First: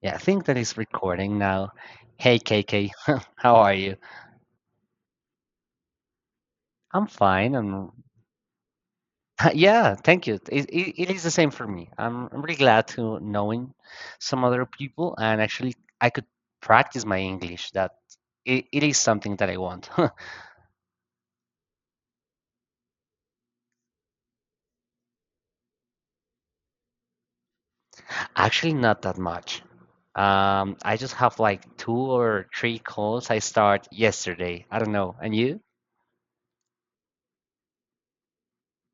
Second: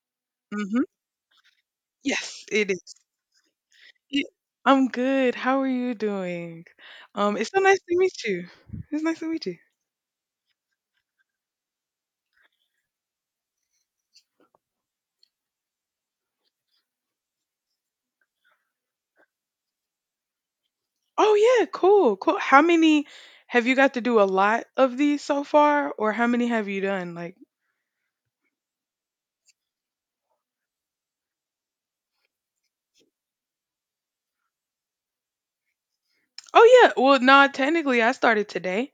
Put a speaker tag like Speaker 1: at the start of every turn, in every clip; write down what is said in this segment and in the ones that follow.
Speaker 1: Yeah, I think that is
Speaker 2: Mhm.
Speaker 1: recording now. Hey,
Speaker 2: Yes, it
Speaker 1: KK,
Speaker 2: is.
Speaker 1: how are you?
Speaker 2: Ye I'm good. How are you doing?
Speaker 1: I'm
Speaker 2: It's
Speaker 1: fine.
Speaker 2: so nice
Speaker 1: And
Speaker 2: to meet you. It's nice to meet you.
Speaker 1: yeah, thank you. It is the same for me. I'm really glad to knowing some other people, and actually, I could practice my English. That it is something that I want.
Speaker 2: Oh, yeah, cool, cool. How many Have you got to do a lot of these so far, or how many have you done? Like,
Speaker 1: Actually, not that much. I just have like two or three calls. I start yesterday. I don't know. And you?
Speaker 2: oh, yeah, well, nah, technically, I started today.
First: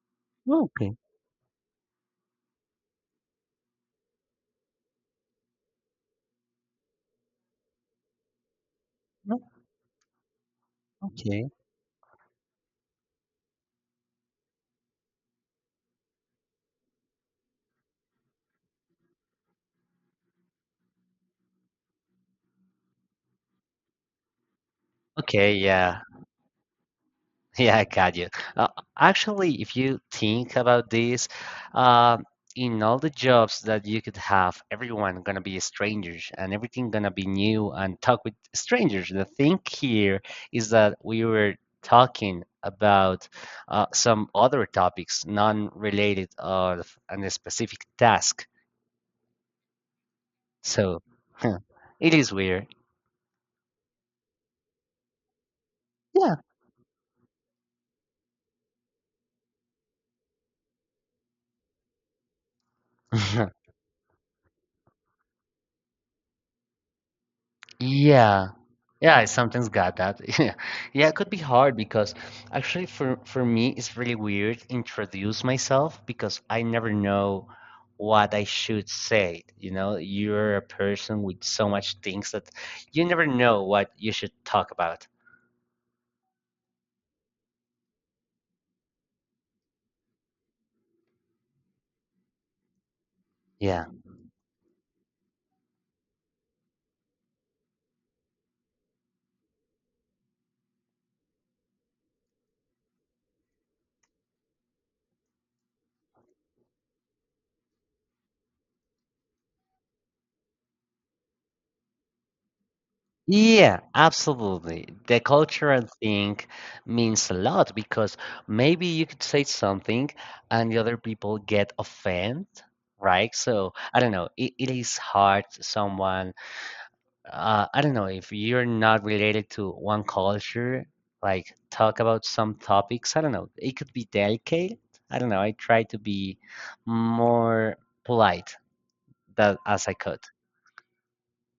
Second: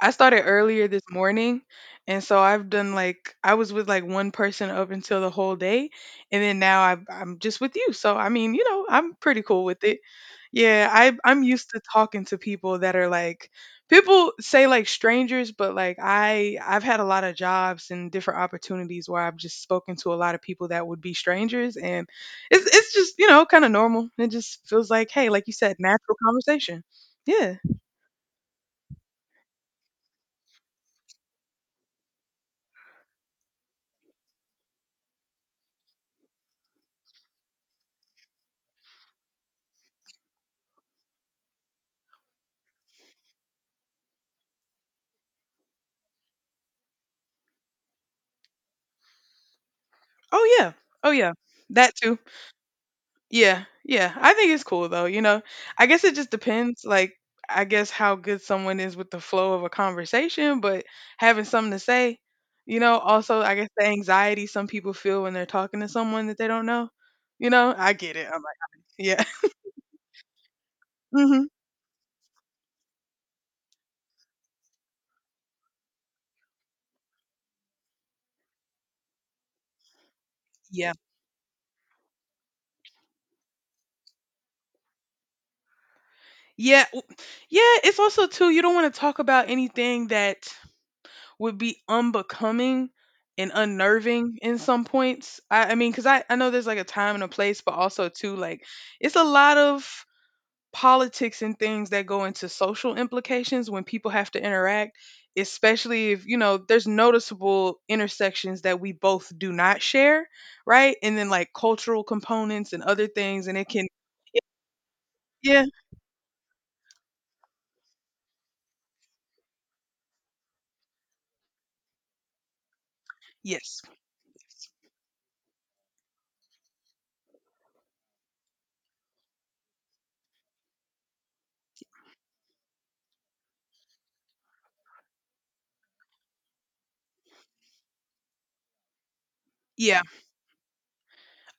Speaker 2: I started earlier
Speaker 1: Okay.
Speaker 2: this morning, and so I've done, like, I was with like one person up until the whole day, and then I'm just with you. So I mean, you know, I'm pretty
Speaker 1: Oh,
Speaker 2: cool with it. Yeah, I'm
Speaker 1: okay.
Speaker 2: used to talking to people that are like people say like strangers, but like I've had a lot of jobs and different opportunities where I've just spoken to a lot of people that would be strangers, and it's just, you know, kind of normal. It just feels like, hey, like you
Speaker 1: Okay.
Speaker 2: said,
Speaker 1: Yeah.
Speaker 2: natural conversation. Yeah.
Speaker 1: Yeah, I got you. Uh, Actually, if you think about this, uh, in all the jobs that you could have, everyone gonna be strangers, and everything gonna be new, and talk with strangers. The thing here is that we were talking about some other topics, non-related of a specific task.
Speaker 2: Oh yeah.
Speaker 1: So
Speaker 2: Oh yeah. That
Speaker 1: it
Speaker 2: too.
Speaker 1: is weird.
Speaker 2: Yeah, yeah. I think it's cool though, you know. I guess it just
Speaker 1: Yeah.
Speaker 2: depends, like, I guess how good someone is with the flow of a conversation, but having something to say, you know, also I guess the anxiety some people feel when they're talking to someone that they don't know. You know, I get it. I'm
Speaker 1: Yeah.
Speaker 2: like,
Speaker 1: Yeah,
Speaker 2: yeah.
Speaker 1: I sometimes got that. Yeah, yeah, it could be
Speaker 2: Mhm.
Speaker 1: hard because actually for me it's really weird to introduce myself because I never know what I should say. You know, you're a
Speaker 2: Yeah.
Speaker 1: person with so much things that you never know what you should talk about.
Speaker 2: Yeah. Yeah, it's also too, you don't want to talk about anything that would be unbecoming and
Speaker 1: Yeah.
Speaker 2: unnerving in some points. I mean, because I know there's like a time and a place, but also too, like, it's a lot of politics and things that go into social implications when people have to interact, especially if, you know, there's noticeable intersections that we both do not share, right? And then like cultural components and other things, and it
Speaker 1: Yeah,
Speaker 2: can
Speaker 1: absolutely. The
Speaker 2: yeah
Speaker 1: cultural thing means a lot because maybe you could say something and the other people get offended, right? So
Speaker 2: yes.
Speaker 1: I don't know. It is hard someone I don't know if you're not related to one culture, like talk about some topics. I don't know. It could be delicate. I don't know. I try to be more polite that as I
Speaker 2: Yeah,
Speaker 1: could.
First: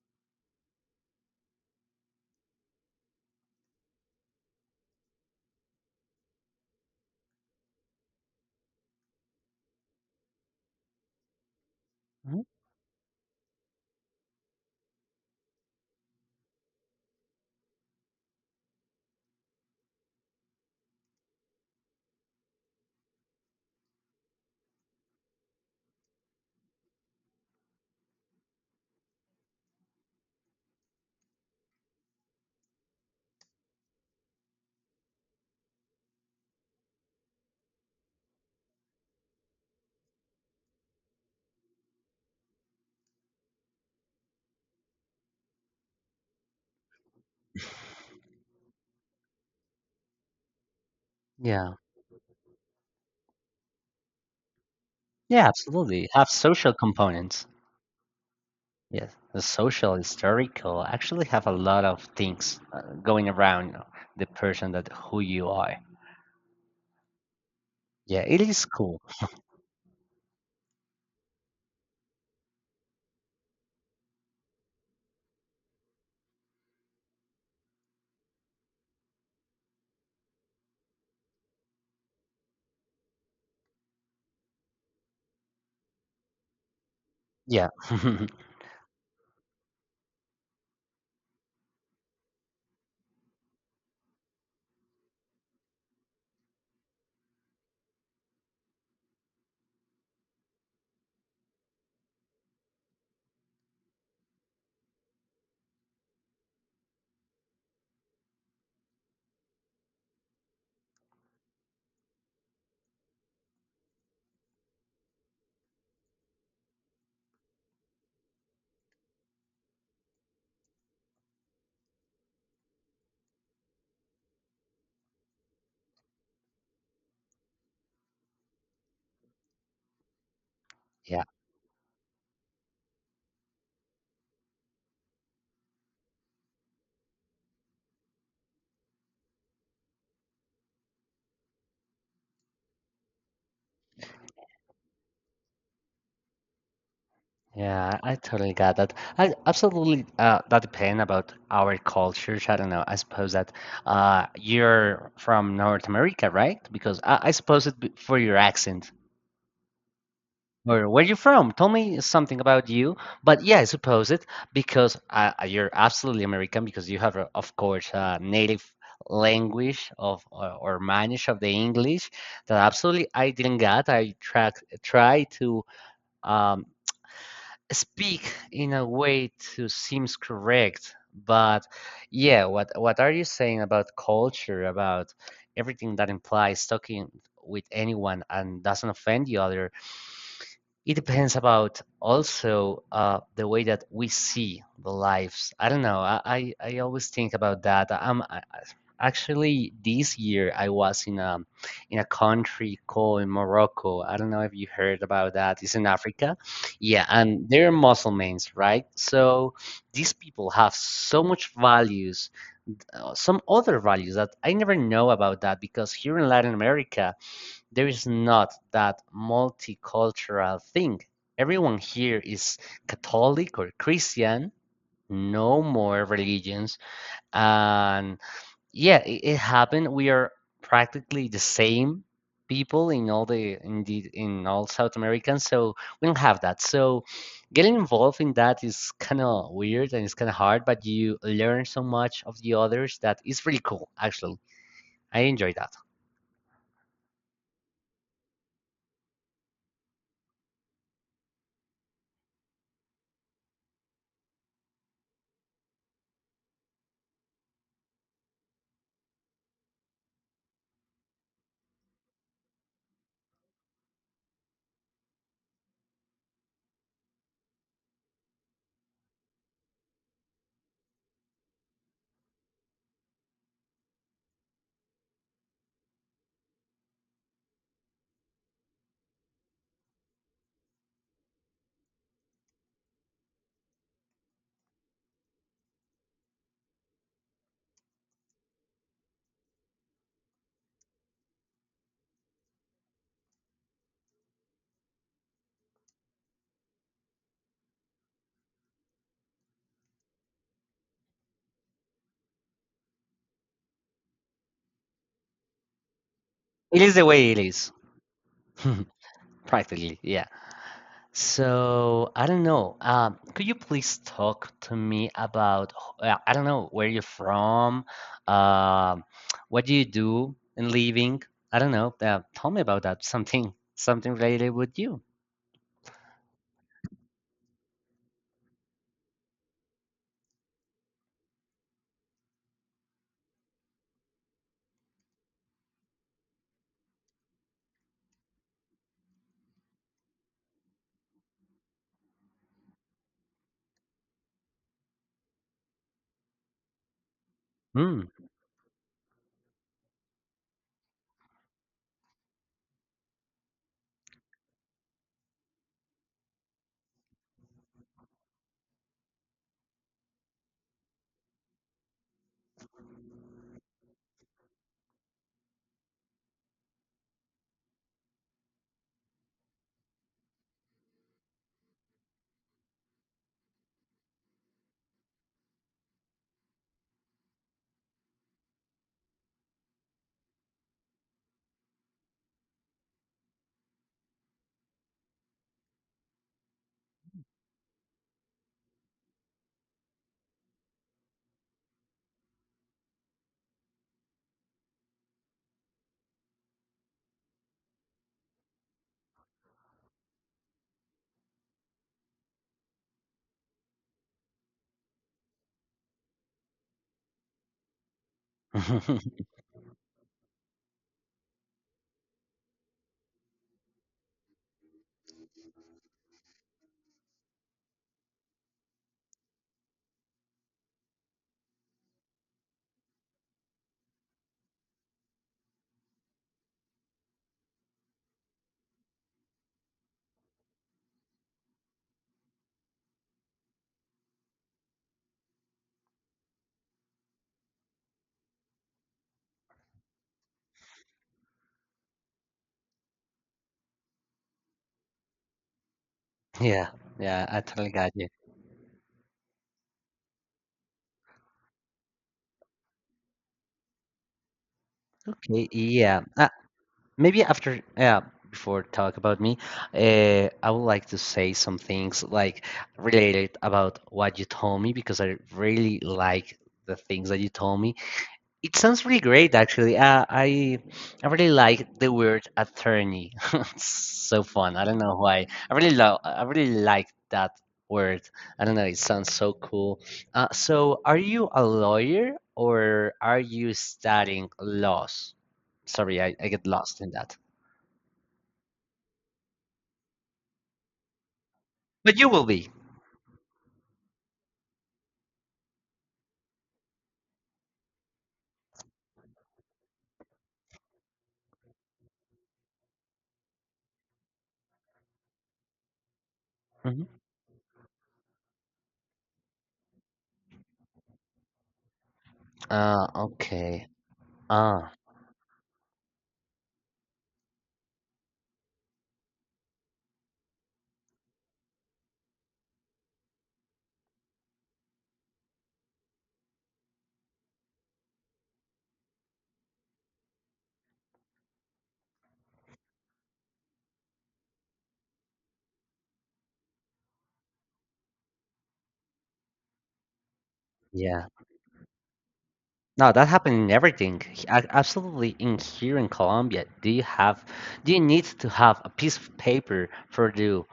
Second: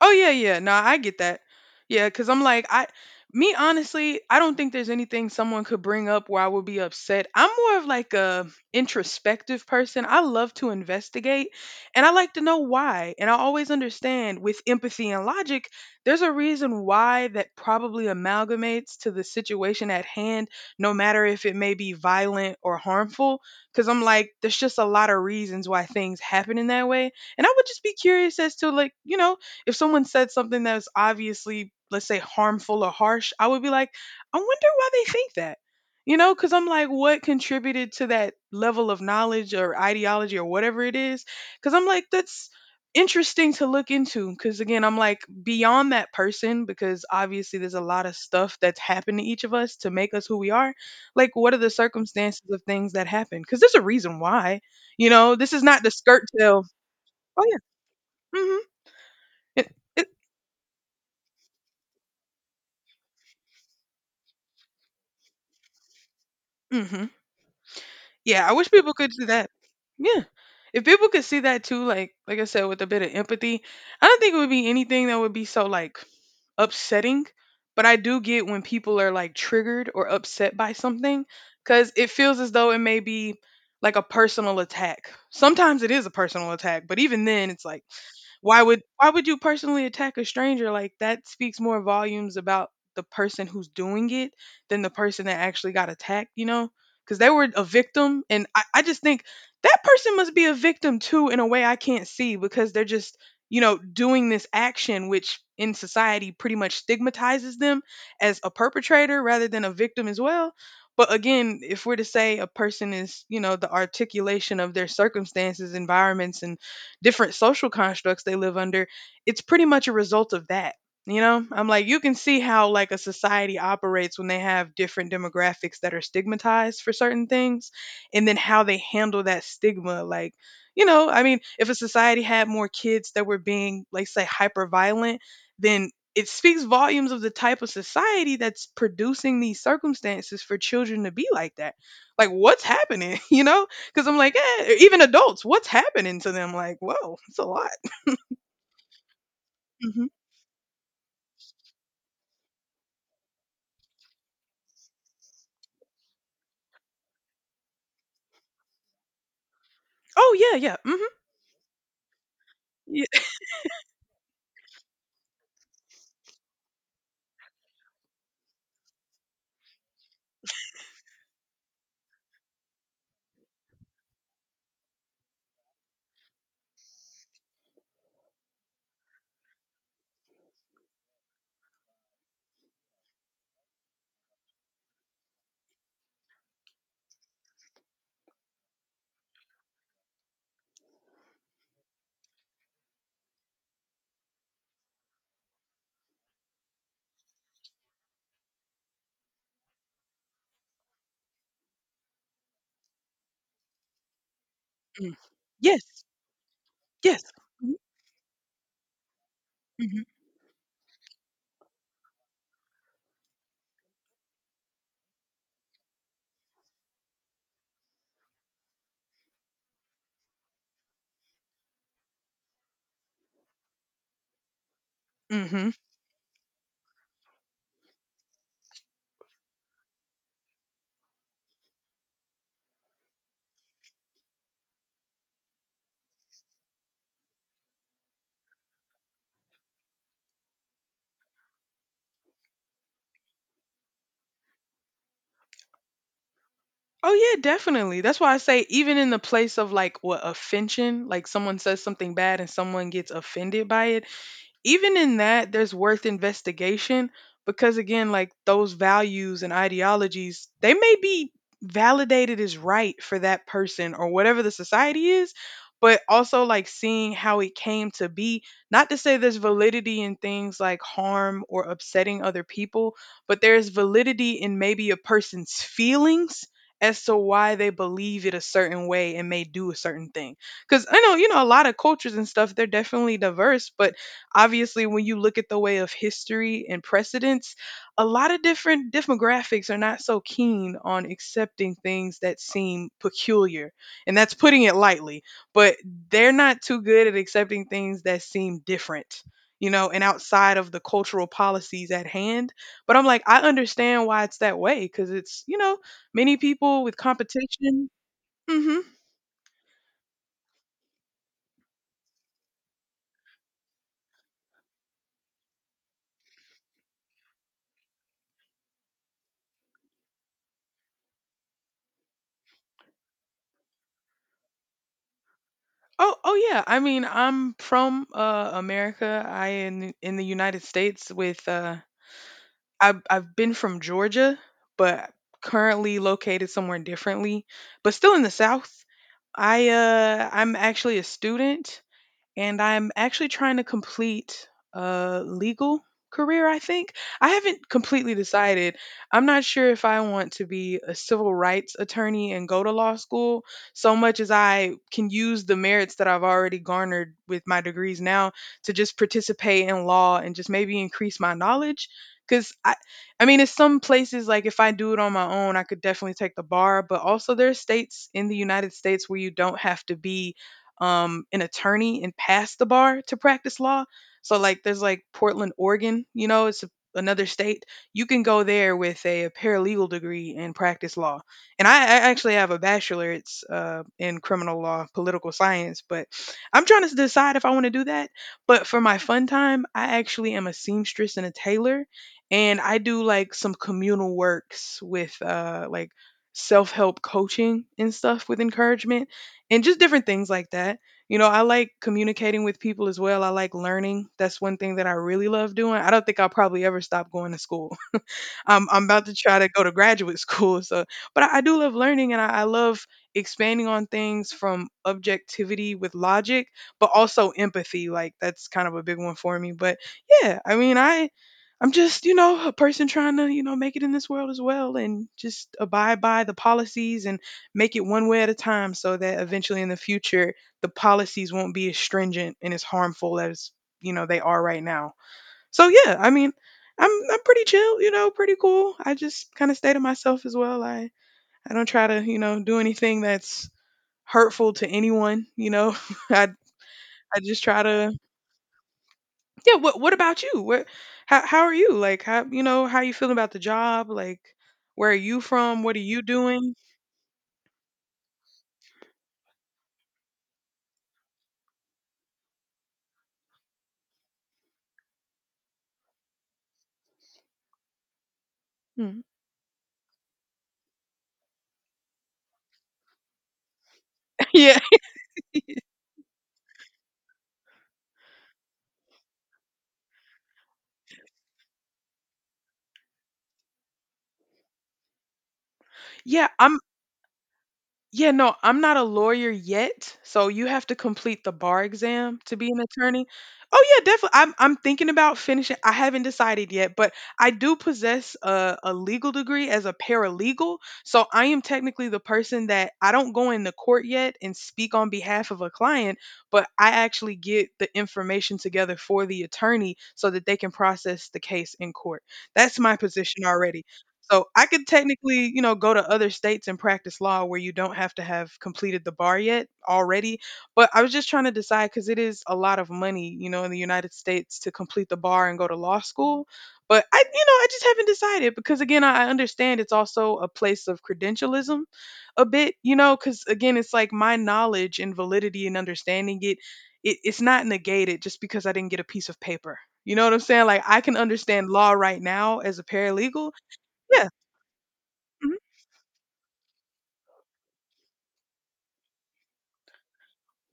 Speaker 2: oh yeah, yeah. No, I get that. Yeah, cuz I'm like, I me, honestly, I don't think there's anything someone could bring up where I would be upset. I'm more of like a introspective person. I love to investigate, and I like to
Speaker 1: Mhm.
Speaker 2: know why. And I always understand with empathy and logic, there's a reason why that probably amalgamates to the situation at hand, no matter if it may be violent or harmful, cuz I'm like there's just a lot of reasons why things happen in that way, and I would just be curious as to, like, you know, if someone said something that's obviously, let's say, harmful or harsh, I would be like, I wonder why they think that. You know, because I'm like, what contributed to that level of knowledge or ideology or whatever it is? Because I'm like, that's interesting to look into. Because again, I'm like, beyond that person, because obviously there's a lot of stuff that's happened to each of us to make us who we are. Like, what are the
Speaker 1: Yeah.
Speaker 2: circumstances of things that happen? Because there's a reason why. You know,
Speaker 1: Yeah,
Speaker 2: this is not the
Speaker 1: absolutely.
Speaker 2: skirt
Speaker 1: Have
Speaker 2: tail.
Speaker 1: social
Speaker 2: Oh,
Speaker 1: components.
Speaker 2: yeah. Mm hmm.
Speaker 1: Yes, the
Speaker 2: It,
Speaker 1: social,
Speaker 2: it,
Speaker 1: historical actually have a lot of things going around the person that who you are.
Speaker 2: mm hmm.
Speaker 1: Yeah, it
Speaker 2: Yeah, I
Speaker 1: is
Speaker 2: wish people
Speaker 1: cool.
Speaker 2: could do that. Yeah. If people could see that too, like I said, with a bit of empathy, I don't think it would be anything that would be so like upsetting. But I do get when people are like triggered or upset by something because it feels as though it may be like a personal attack. Sometimes it is a personal attack, but even then, it's
Speaker 1: Yeah.
Speaker 2: like why would you personally attack a stranger? Like, that speaks more volumes about the person who's doing it than the person that actually got attacked, you know? Because they were a victim, and I just think that person must be a victim too in a way I can't see because they're just, you know, doing this action, which in society pretty much stigmatizes them as a perpetrator rather than a victim as well. But again, if we're to say a person is, you know, the articulation of their circumstances, environments, and different social constructs they live under, it's pretty much a result of that. You know, I'm like, you can see how, like, a society operates when they have different demographics that are stigmatized for certain things, and then how they handle that stigma. Like, you know, I
Speaker 1: yeah.
Speaker 2: mean, if a society had more kids that were being, like, say, hyper violent, then it speaks volumes of the type of society that's producing these circumstances for children to be like that. Like, what's happening? You know, because I'm like, eh, or even adults, what's happening to them? Like, whoa, it's a lot.
Speaker 1: Yeah, I totally got that. I absolutely
Speaker 2: Mhm.
Speaker 1: that depend about our cultures. I don't know. I suppose that you're from North America, right? Because I suppose it b- for your accent.
Speaker 2: Oh yeah, yeah.
Speaker 1: Or where
Speaker 2: Mhm.
Speaker 1: you from? Tell me something about you.
Speaker 2: Yeah.
Speaker 1: But yeah, I suppose it because you're absolutely American because you have, of course, a native language of or manage of the English that absolutely I didn't get. I try try to um, speak in a way to seems correct but yeah what are you saying about culture about everything that implies talking with anyone and doesn't offend the other. It depends about also the way that we see the lives. I don't know. I always think about that. Actually, this year I was in a country called Morocco. I don't know if you heard
Speaker 2: Mm.
Speaker 1: about that. It's in
Speaker 2: Yes.
Speaker 1: Africa. Yeah,
Speaker 2: Yes.
Speaker 1: and they're
Speaker 2: Mhm.
Speaker 1: Muslims, right? So
Speaker 2: Mhm.
Speaker 1: these people have so much values, some other values that I never know about that because here in Latin America there is not that multicultural thing. Everyone here is Catholic or Christian, no
Speaker 2: Mhm.
Speaker 1: more religions, and yeah, it happened. We are practically the same people in all the in all South Americans, so we don't have that. So getting involved in that is kind of weird and it's kind of hard, but you learn so much of the others that it's really cool. Actually, I enjoy that.
Speaker 2: Oh yeah, definitely. That's why I say even in the place of like what offension, like someone says something bad and someone gets offended by it, even in that there's worth investigation, because again, like, those values and ideologies, they may be validated as right for that person or whatever the society is, but also like seeing how it came to be, not to say there's validity in things like harm or upsetting other people, but there's validity in maybe a person's feelings as to why they believe it a certain way and may do a certain thing. Because I know, you know, a lot of cultures and stuff, they're definitely diverse, but obviously when you look at the way of history and precedents, a lot of different demographics are not so keen on accepting things that seem peculiar, and that's putting it lightly, but they're not too good at accepting things that seem different, you know, and outside of the cultural policies at hand. But I'm like, I understand why it's that way, because it's, you know, many people
Speaker 1: It
Speaker 2: with
Speaker 1: is the way it is,
Speaker 2: competition. Hmm.
Speaker 1: practically. Yeah. So I don't know. Could you please talk to me about h- I don't know where you're from, um, what do you do in living? I don't know. Tell me about that. Something something related with you.
Speaker 2: Oh, oh yeah. I mean, I'm from America. I, in the United States with I've been from Georgia, but currently located somewhere differently, but still in the South. I'm actually a student, and I'm actually trying to complete a legal career, I think. I haven't
Speaker 1: Hmm.
Speaker 2: completely decided. I'm not sure if I want to be a civil rights attorney and go to law school so much as I can use the merits that I've already garnered with my degrees now to just participate in law and just maybe increase my knowledge. Because I mean, in some places, like if I do it on my own, I could definitely take the bar, but also there are states in the United States where you don't have to be an attorney and passed the bar to practice law. So like there's like Portland, Oregon, you know, it's a, another state. You can go there with a paralegal degree and practice law. And I actually have a bachelor's in criminal law, political science, but I'm trying to decide if I want to do that. But for my fun time, I actually am a seamstress and a tailor. And I do like some communal works with like self help coaching and stuff with encouragement, and just different things like that. You know, I like communicating with people as well. I like learning. That's one thing that I really love doing. I don't think I'll probably ever stop going to school. I'm about to try to go to graduate school. So, but I do love learning, and I love expanding on things from objectivity with logic, but also empathy. Like, that's kind of a big one for me. But yeah, I mean, I I'm just, you know, a person trying to, you know, make it in this world as well, and just abide by the policies and make it one way at a time, so that eventually in the future the policies won't be as stringent and as harmful as, you know, they are right now. So yeah, I mean, I'm pretty chill, you know, pretty cool. I just kind of stay to myself as well. I don't try to, you know, do anything that's hurtful to anyone, you know. I
Speaker 1: Yeah,
Speaker 2: I
Speaker 1: yeah, I
Speaker 2: just try
Speaker 1: totally got
Speaker 2: to
Speaker 1: you.
Speaker 2: Yeah. What about you? Where How how are you? Like, how, you know, how you feeling about the job? Like, where are you
Speaker 1: Okay,
Speaker 2: from? What are
Speaker 1: yeah.
Speaker 2: you doing?
Speaker 1: Maybe after, before talk about me, I would like to say some things like related about what you told me because I really like the things that you told me. It sounds really
Speaker 2: Mm.
Speaker 1: great, actually. I I really like the word attorney. It's so fun.
Speaker 2: yeah.
Speaker 1: I don't know why. I really love. I really like that word. I don't know. It sounds so cool. So, are you a lawyer or are you studying laws? Sorry,
Speaker 2: Yeah,
Speaker 1: I get
Speaker 2: I'm
Speaker 1: lost in that.
Speaker 2: Yeah, no, I'm not a lawyer yet, so you have to complete the bar
Speaker 1: But you
Speaker 2: exam
Speaker 1: will
Speaker 2: to be
Speaker 1: be.
Speaker 2: an attorney. Oh yeah, definitely. I'm thinking about finishing. I haven't decided yet, but I do possess a legal degree as a paralegal, so I am technically the person that I don't go into court yet and speak on behalf of a client, but I
Speaker 1: Mhm.
Speaker 2: actually get the information together for the attorney so that they can process the case in court. That's my
Speaker 1: Ah,
Speaker 2: position already.
Speaker 1: okay.
Speaker 2: So I could
Speaker 1: Ah,
Speaker 2: technically, go to other states and practice law where you don't have to have completed the bar yet already. But I was just trying to decide because it is a lot of money, in the United States to complete the bar and go to law school. But I just haven't decided because again, I understand it's also a place of credentialism a bit, because again, it's like my knowledge and validity and understanding it. It's not negated just because I didn't get a piece of paper. You know what I'm saying? Like I can
Speaker 1: yeah.
Speaker 2: understand law right now as a
Speaker 1: No, that
Speaker 2: paralegal.
Speaker 1: happened in everything.
Speaker 2: Yeah.
Speaker 1: H- a- Absolutely,
Speaker 2: Mhm,
Speaker 1: in here in Colombia, do you have, do you need to have a piece of paper for do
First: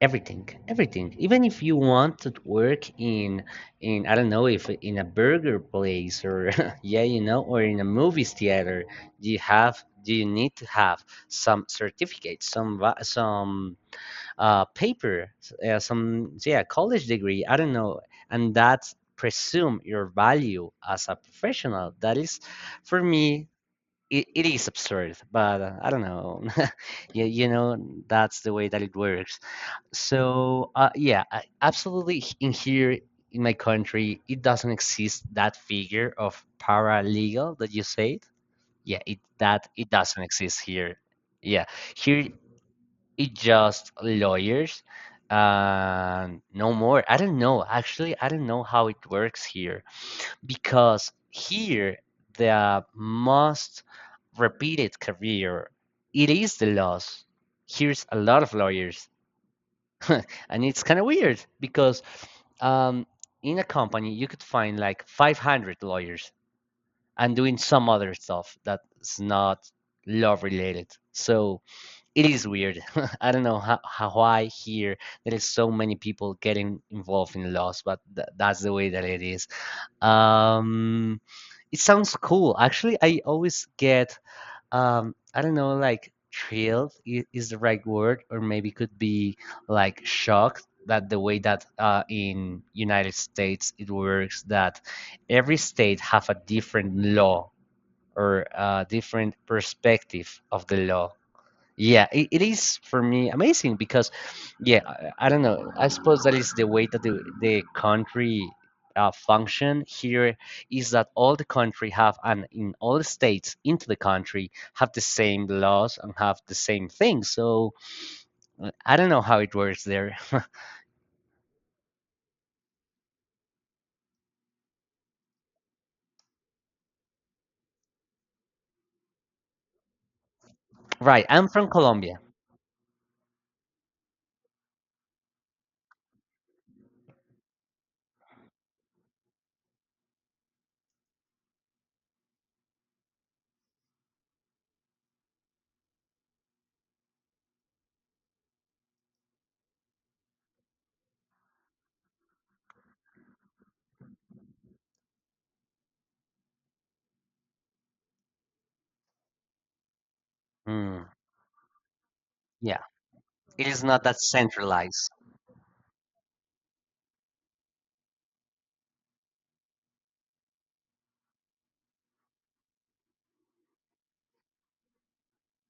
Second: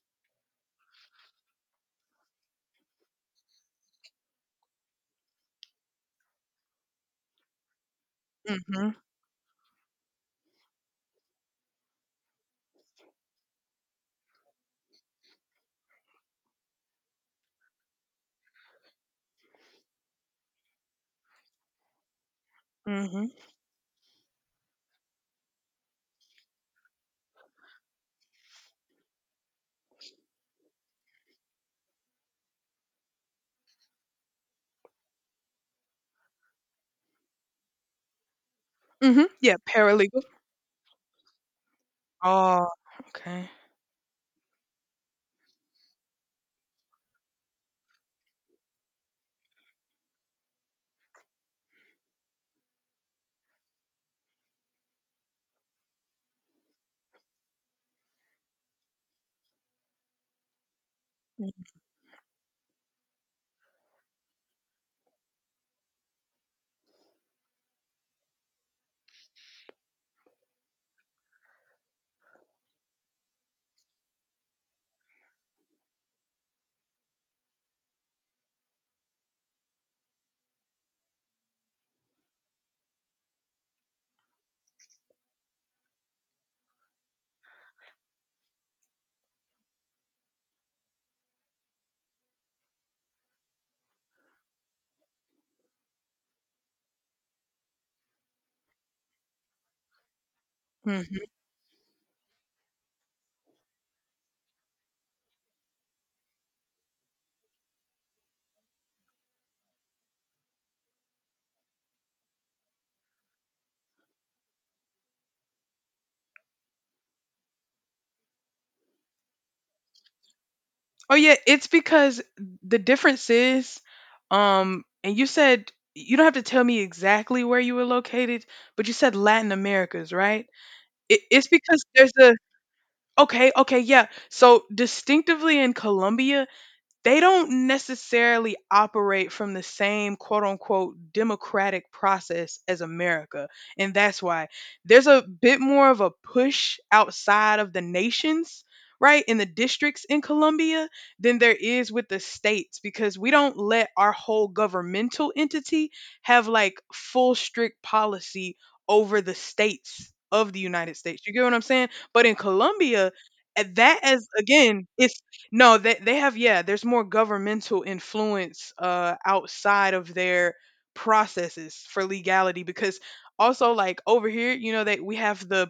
Speaker 1: everything, everything. Even if you want to work in I don't know, if in a burger place or yeah, you know, or in a movies theater,
Speaker 2: mhm,
Speaker 1: do you have, do you need to have some certificates, some va- some paper, some yeah college degree. I don't know, and that's presume your value as a professional. That is, for
Speaker 2: mhm,
Speaker 1: me, it is absurd. But I don't know. you know, that's the way that it works. So yeah, I, absolutely. H- In here in my country, it doesn't exist that figure of paralegal that you said. Yeah, it
Speaker 2: mhm. Yeah,
Speaker 1: that it
Speaker 2: paralegal.
Speaker 1: doesn't exist here. Yeah, here
Speaker 2: Oh,
Speaker 1: it's
Speaker 2: okay.
Speaker 1: just lawyers and no more. I don't know. Actually, I don't know how it works here because here the most repeated career it is the laws. Here's a lot of lawyers, and it's kind of weird because um, in a company you could find like 500 lawyers and doing some other stuff that's not law related. So it is weird. I don't know how why here there is so many people getting involved in laws, but th- that's the way that it is. Um, it sounds cool. Actually, I always get I don't know, like thrilled I- is the right word, or maybe could be like shocked that the way that in United States it works that every state have a different law or a different perspective of the law.
Speaker 2: Mhm.
Speaker 1: Yeah, it is for me amazing because, yeah, I don't know. I suppose that is the way that the country function here is that all the country have and in all the states into the country have the same laws and have the same things. So I don't know how it works there.
Speaker 2: Oh yeah, it's because the difference is, and you said you don't have to tell me exactly where you were located, but you said Latin Americas, right? It,
Speaker 1: Right,
Speaker 2: it's
Speaker 1: I'm from
Speaker 2: because there's
Speaker 1: Colombia.
Speaker 2: a okay, okay, yeah. So distinctively in Colombia, they don't necessarily operate from the same quote unquote democratic process as America. And that's why there's a bit more of a push outside of the nations, right, in the districts in Colombia than there is with the states because we don't let our whole governmental entity have like full strict policy over the states of the United
Speaker 1: Mm,
Speaker 2: States. You get what I'm saying? But in
Speaker 1: yeah,
Speaker 2: Colombia,
Speaker 1: it
Speaker 2: at
Speaker 1: is
Speaker 2: that
Speaker 1: not that
Speaker 2: as again,
Speaker 1: centralized.
Speaker 2: it's no. They have, yeah, there's more governmental influence outside of their processes for legality because also like over here, they we have the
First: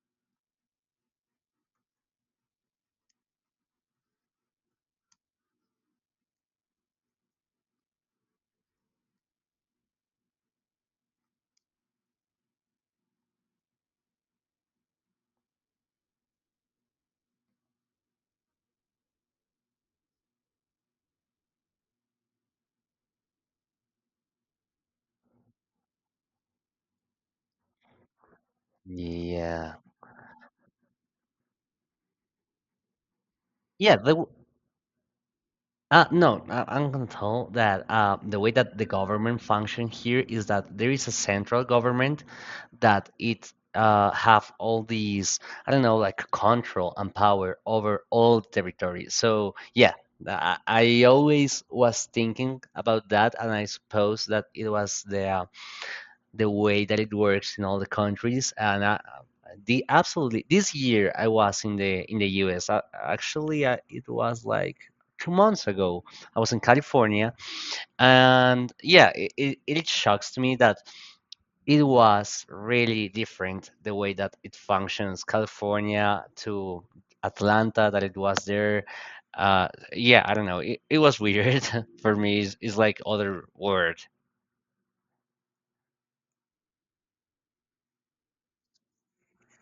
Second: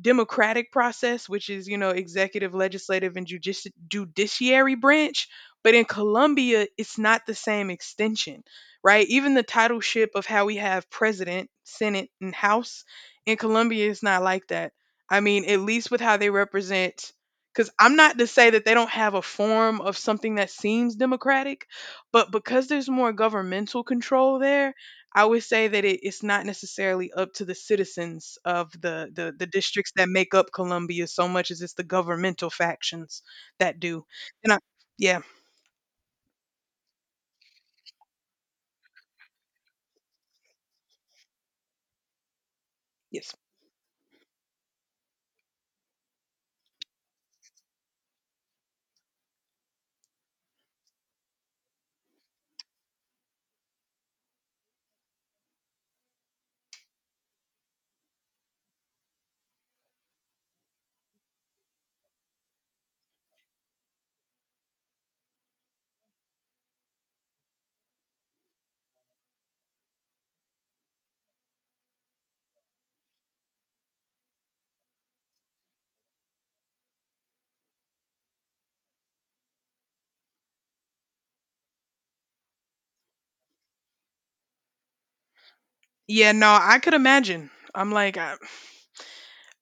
Speaker 2: democratic process, which is, executive, legislative, and judiciary branch. But in Colombia, it's not the same extension, right? Even the titleship of how we have president, senate, and house in Colombia is not like that. I mean, at least with how they represent, because I'm not to say that they don't have a form of something that seems democratic, but because there's more governmental control there, I would say that it's not necessarily up to the citizens of the
Speaker 1: Yeah.
Speaker 2: districts that make up Columbia so much as it's the governmental factions that
Speaker 1: Yeah,
Speaker 2: do.
Speaker 1: the,
Speaker 2: And I, yeah,
Speaker 1: No, I'm gonna tell that the way that the government function here is that there is a central government that
Speaker 2: yes,
Speaker 1: it have all these I don't know like control and power over all territory. So yeah, I always was thinking about that, and I suppose that it was the way that it works in all the countries, and the absolutely this year I was in the US. Actually, it was like two months ago. I was in California, and yeah, it shocks to me that it was really different the way that it functions California to Atlanta that it was there. Uh, yeah, I don't know. It was weird for me. It's like other word,
Speaker 2: yeah, no, I could imagine. I'm like, I,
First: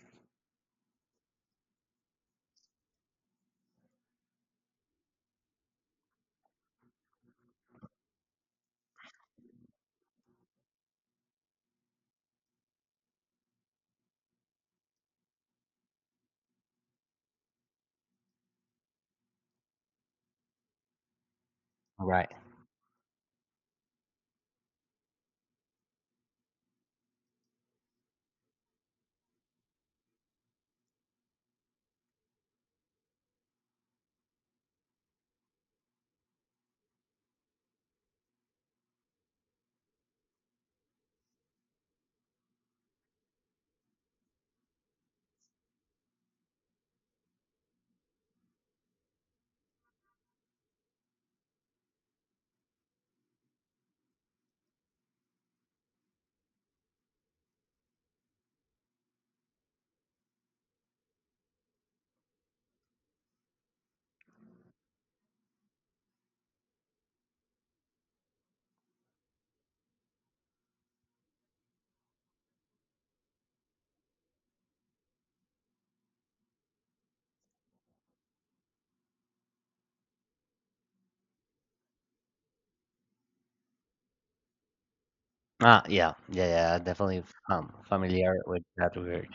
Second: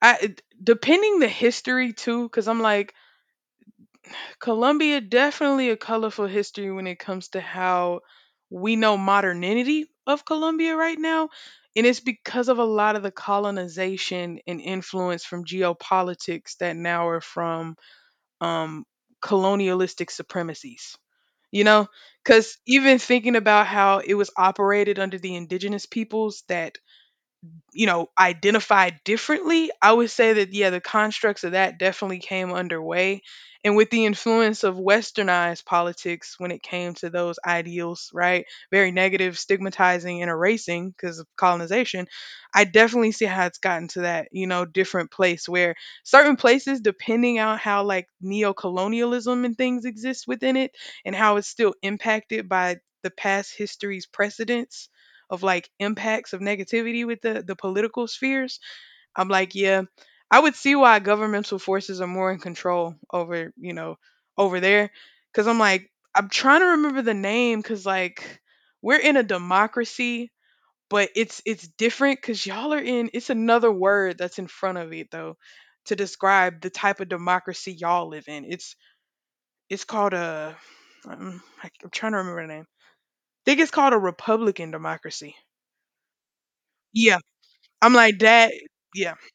Speaker 2: I depending the history too, because I'm like, Colombia definitely a colorful history when it comes to how we know modernity of Colombia right now. And it's because of a lot of the colonization and influence from geopolitics that now are from um, colonialistic supremacies. You know,
Speaker 1: right?
Speaker 2: because even thinking about how it was operated under the indigenous peoples that identified differently, I would say that, yeah, the constructs of that definitely came underway. And with the influence of westernized politics when it came to those ideals, right? Very negative, stigmatizing, and erasing because of colonization, I definitely see how it's gotten to that, different place where certain places, depending on how like neo-colonialism and things exist within it and how it's still impacted by the past history's precedents of like impacts of negativity with the political spheres, I'm like, yeah, I would see why governmental forces are more in control over, over there cuz I'm like I'm trying to remember the name cuz like we're in a democracy, but it's different cuz y'all are in it's another word that's in front of it though to describe the type of democracy y'all live in. It's called a I'm, I'm trying to remember the name. I think it's called a republican democracy.
Speaker 1: Ah, yeah, yeah, yeah.
Speaker 2: Yeah,
Speaker 1: Definitely
Speaker 2: I'm like
Speaker 1: familiar
Speaker 2: that.
Speaker 1: with that
Speaker 2: Yeah,
Speaker 1: word.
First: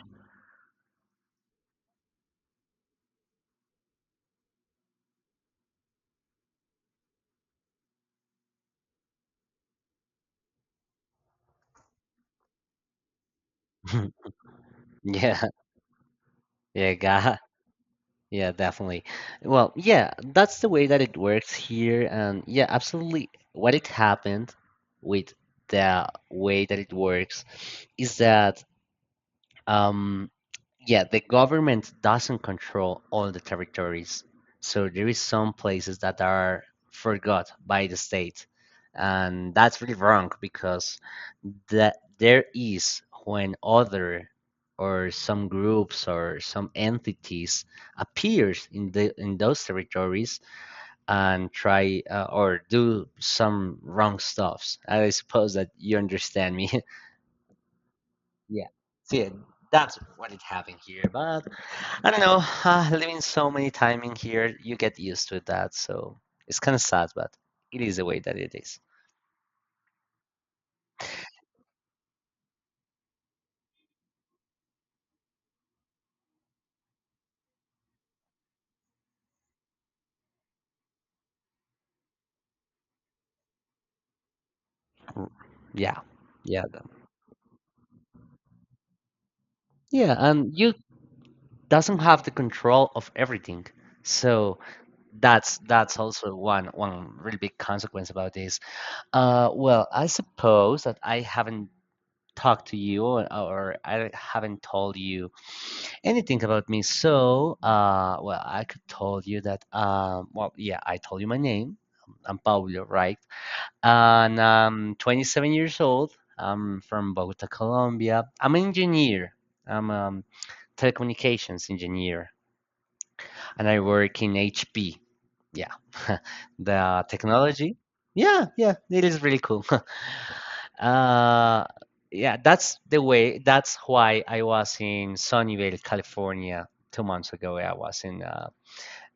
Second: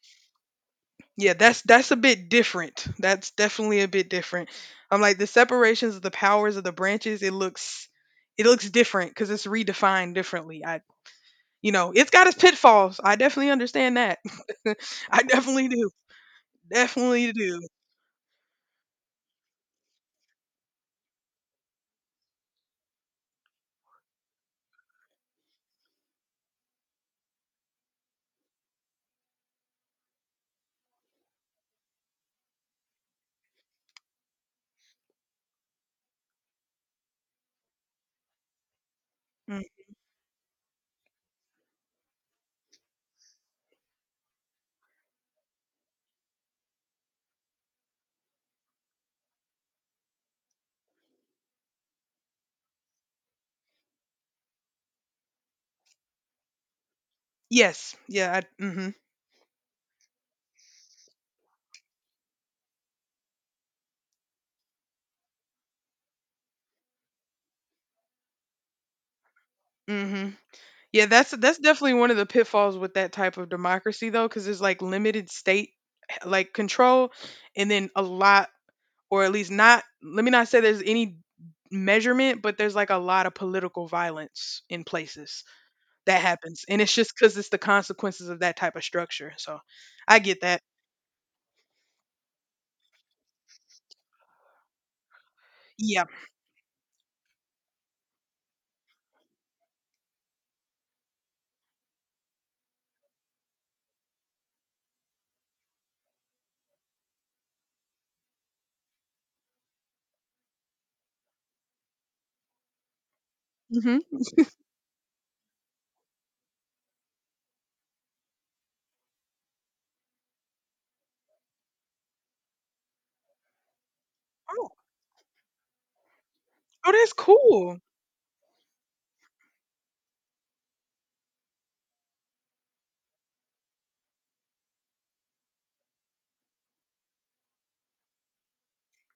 Speaker 2: yeah. That's a bit different. That's definitely a bit different. I'm like the separations of the powers of the branches. It looks different because it's redefined differently. I you know it's got its pitfalls. I definitely understand that. I
Speaker 1: Yeah.
Speaker 2: definitely do.
Speaker 1: Yeah,
Speaker 2: Definitely
Speaker 1: ga-
Speaker 2: do.
Speaker 1: yeah, definitely. Well, yeah, that's the way that it works here, and yeah, absolutely. What it happened with the way that it works is that um, yeah, the government doesn't control all the territories. So there is some places that are forgot by the state. And
Speaker 2: Mm.
Speaker 1: that's really wrong because that there is when other or some groups or some entities appears in the in those territories and try or do some wrong stuffs. I suppose that you understand me.
Speaker 2: Yes. Yeah. I,
Speaker 1: Yeah.
Speaker 2: mm-hmm.
Speaker 1: See, that's what it having here. But I don't know, living so many time in here, you get used to that. So it's kind of sad, but it is the way that it is.
Speaker 2: Mm-hmm. Yeah. That's definitely one of the pitfalls with that type of democracy though, because there's like limited state like control, and then a lot or at least not let me not say there's any measurement but there's like a lot of political violence in places
Speaker 1: Yeah.
Speaker 2: that
Speaker 1: Yeah.
Speaker 2: happens and
Speaker 1: th-
Speaker 2: it's just because it's the consequences of that type of structure so
Speaker 1: Yeah.
Speaker 2: I get
Speaker 1: And
Speaker 2: that.
Speaker 1: you doesn't have the control of everything. So that's
Speaker 2: Yeah.
Speaker 1: also one one really big consequence about this. Well, I suppose that I haven't talked to you or I haven't told you anything about me. So, well, I could told you that. Well, yeah, I told you my name. I'm Pablo, right?
Speaker 2: Hmm.
Speaker 1: And I'm 27 years old. I'm from Bogota, Colombia. I'm an engineer. I'm a telecommunications engineer, and I work in
Speaker 2: Oh,
Speaker 1: HP. Yeah,
Speaker 2: oh,
Speaker 1: the
Speaker 2: that's cool.
Speaker 1: technology. Yeah, yeah, it is really cool. Uh, yeah, that's the way. That's why I was in Sunnyvale, California, two months ago. I was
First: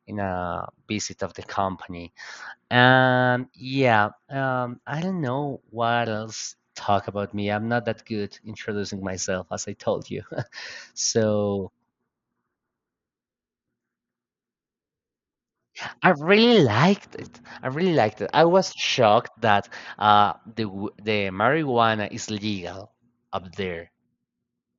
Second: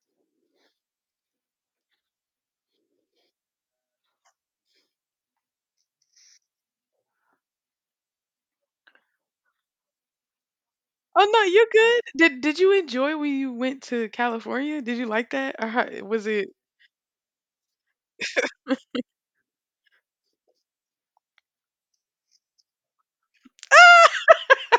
Speaker 1: in a visit of the company, and yeah, I don't know what else talk about me. I'm not that good introducing myself, as I told you.
Speaker 2: Oh no, you're
Speaker 1: So
Speaker 2: good. Did you enjoy when you went to California? Did you like that? Or how
Speaker 1: I
Speaker 2: was it?
Speaker 1: really liked it. I really liked it. I was shocked that the w- the marijuana is legal up there.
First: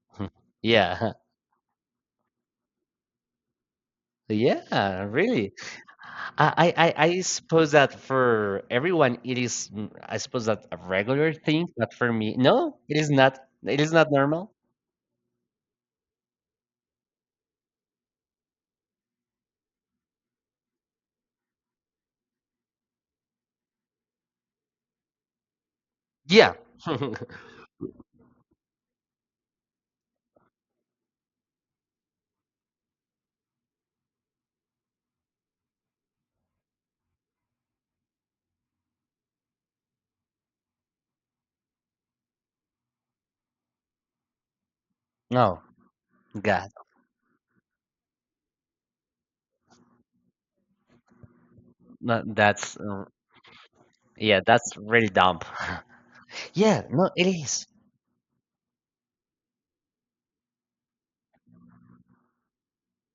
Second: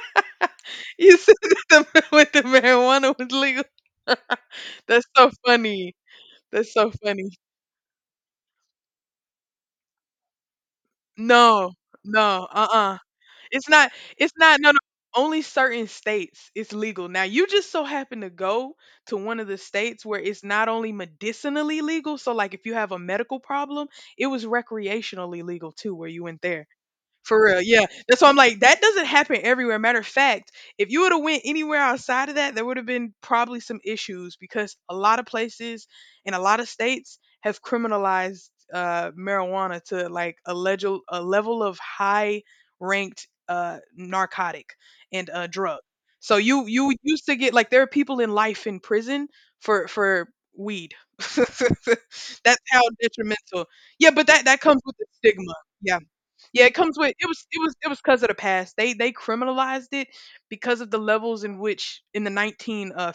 Speaker 1: Yeah,
Speaker 2: You said that when the marijuana was legal.
Speaker 1: yeah,
Speaker 2: That's so
Speaker 1: really.
Speaker 2: funny. That's so
Speaker 1: I
Speaker 2: funny.
Speaker 1: suppose that for everyone it is mm, I suppose that a regular thing,
Speaker 2: No,
Speaker 1: but for me,
Speaker 2: no,
Speaker 1: no, it
Speaker 2: uh-uh.
Speaker 1: is not.
Speaker 2: It's
Speaker 1: It
Speaker 2: not
Speaker 1: is not
Speaker 2: it's
Speaker 1: normal.
Speaker 2: not No, no, only certain states it's legal. Now you just so happen to go to one of the states where it's not only medicinally legal, so like if you have a medical problem, it was recreationally legal too where you went
Speaker 1: Yeah.
Speaker 2: there. For real, yeah. That's why I'm like, that doesn't happen everywhere. Matter of fact, if you would have went anywhere outside of that, there would have been probably some issues because a lot of places and a lot of states have criminalized marijuana to like a level of high ranked narcotic and
Speaker 1: No,
Speaker 2: drug. So you
Speaker 1: God,
Speaker 2: you used to get like there are people in life in prison for weed.
Speaker 1: no,
Speaker 2: That's
Speaker 1: that's
Speaker 2: how detrimental. Yeah, but
Speaker 1: yeah,
Speaker 2: that
Speaker 1: that's
Speaker 2: comes with the
Speaker 1: really dumb.
Speaker 2: stigma. Yeah. Yeah, it
Speaker 1: Yeah,
Speaker 2: comes
Speaker 1: no,
Speaker 2: with it
Speaker 1: it
Speaker 2: was it
Speaker 1: is.
Speaker 2: was it was because of the past. They criminalized it because of the levels in which in the 19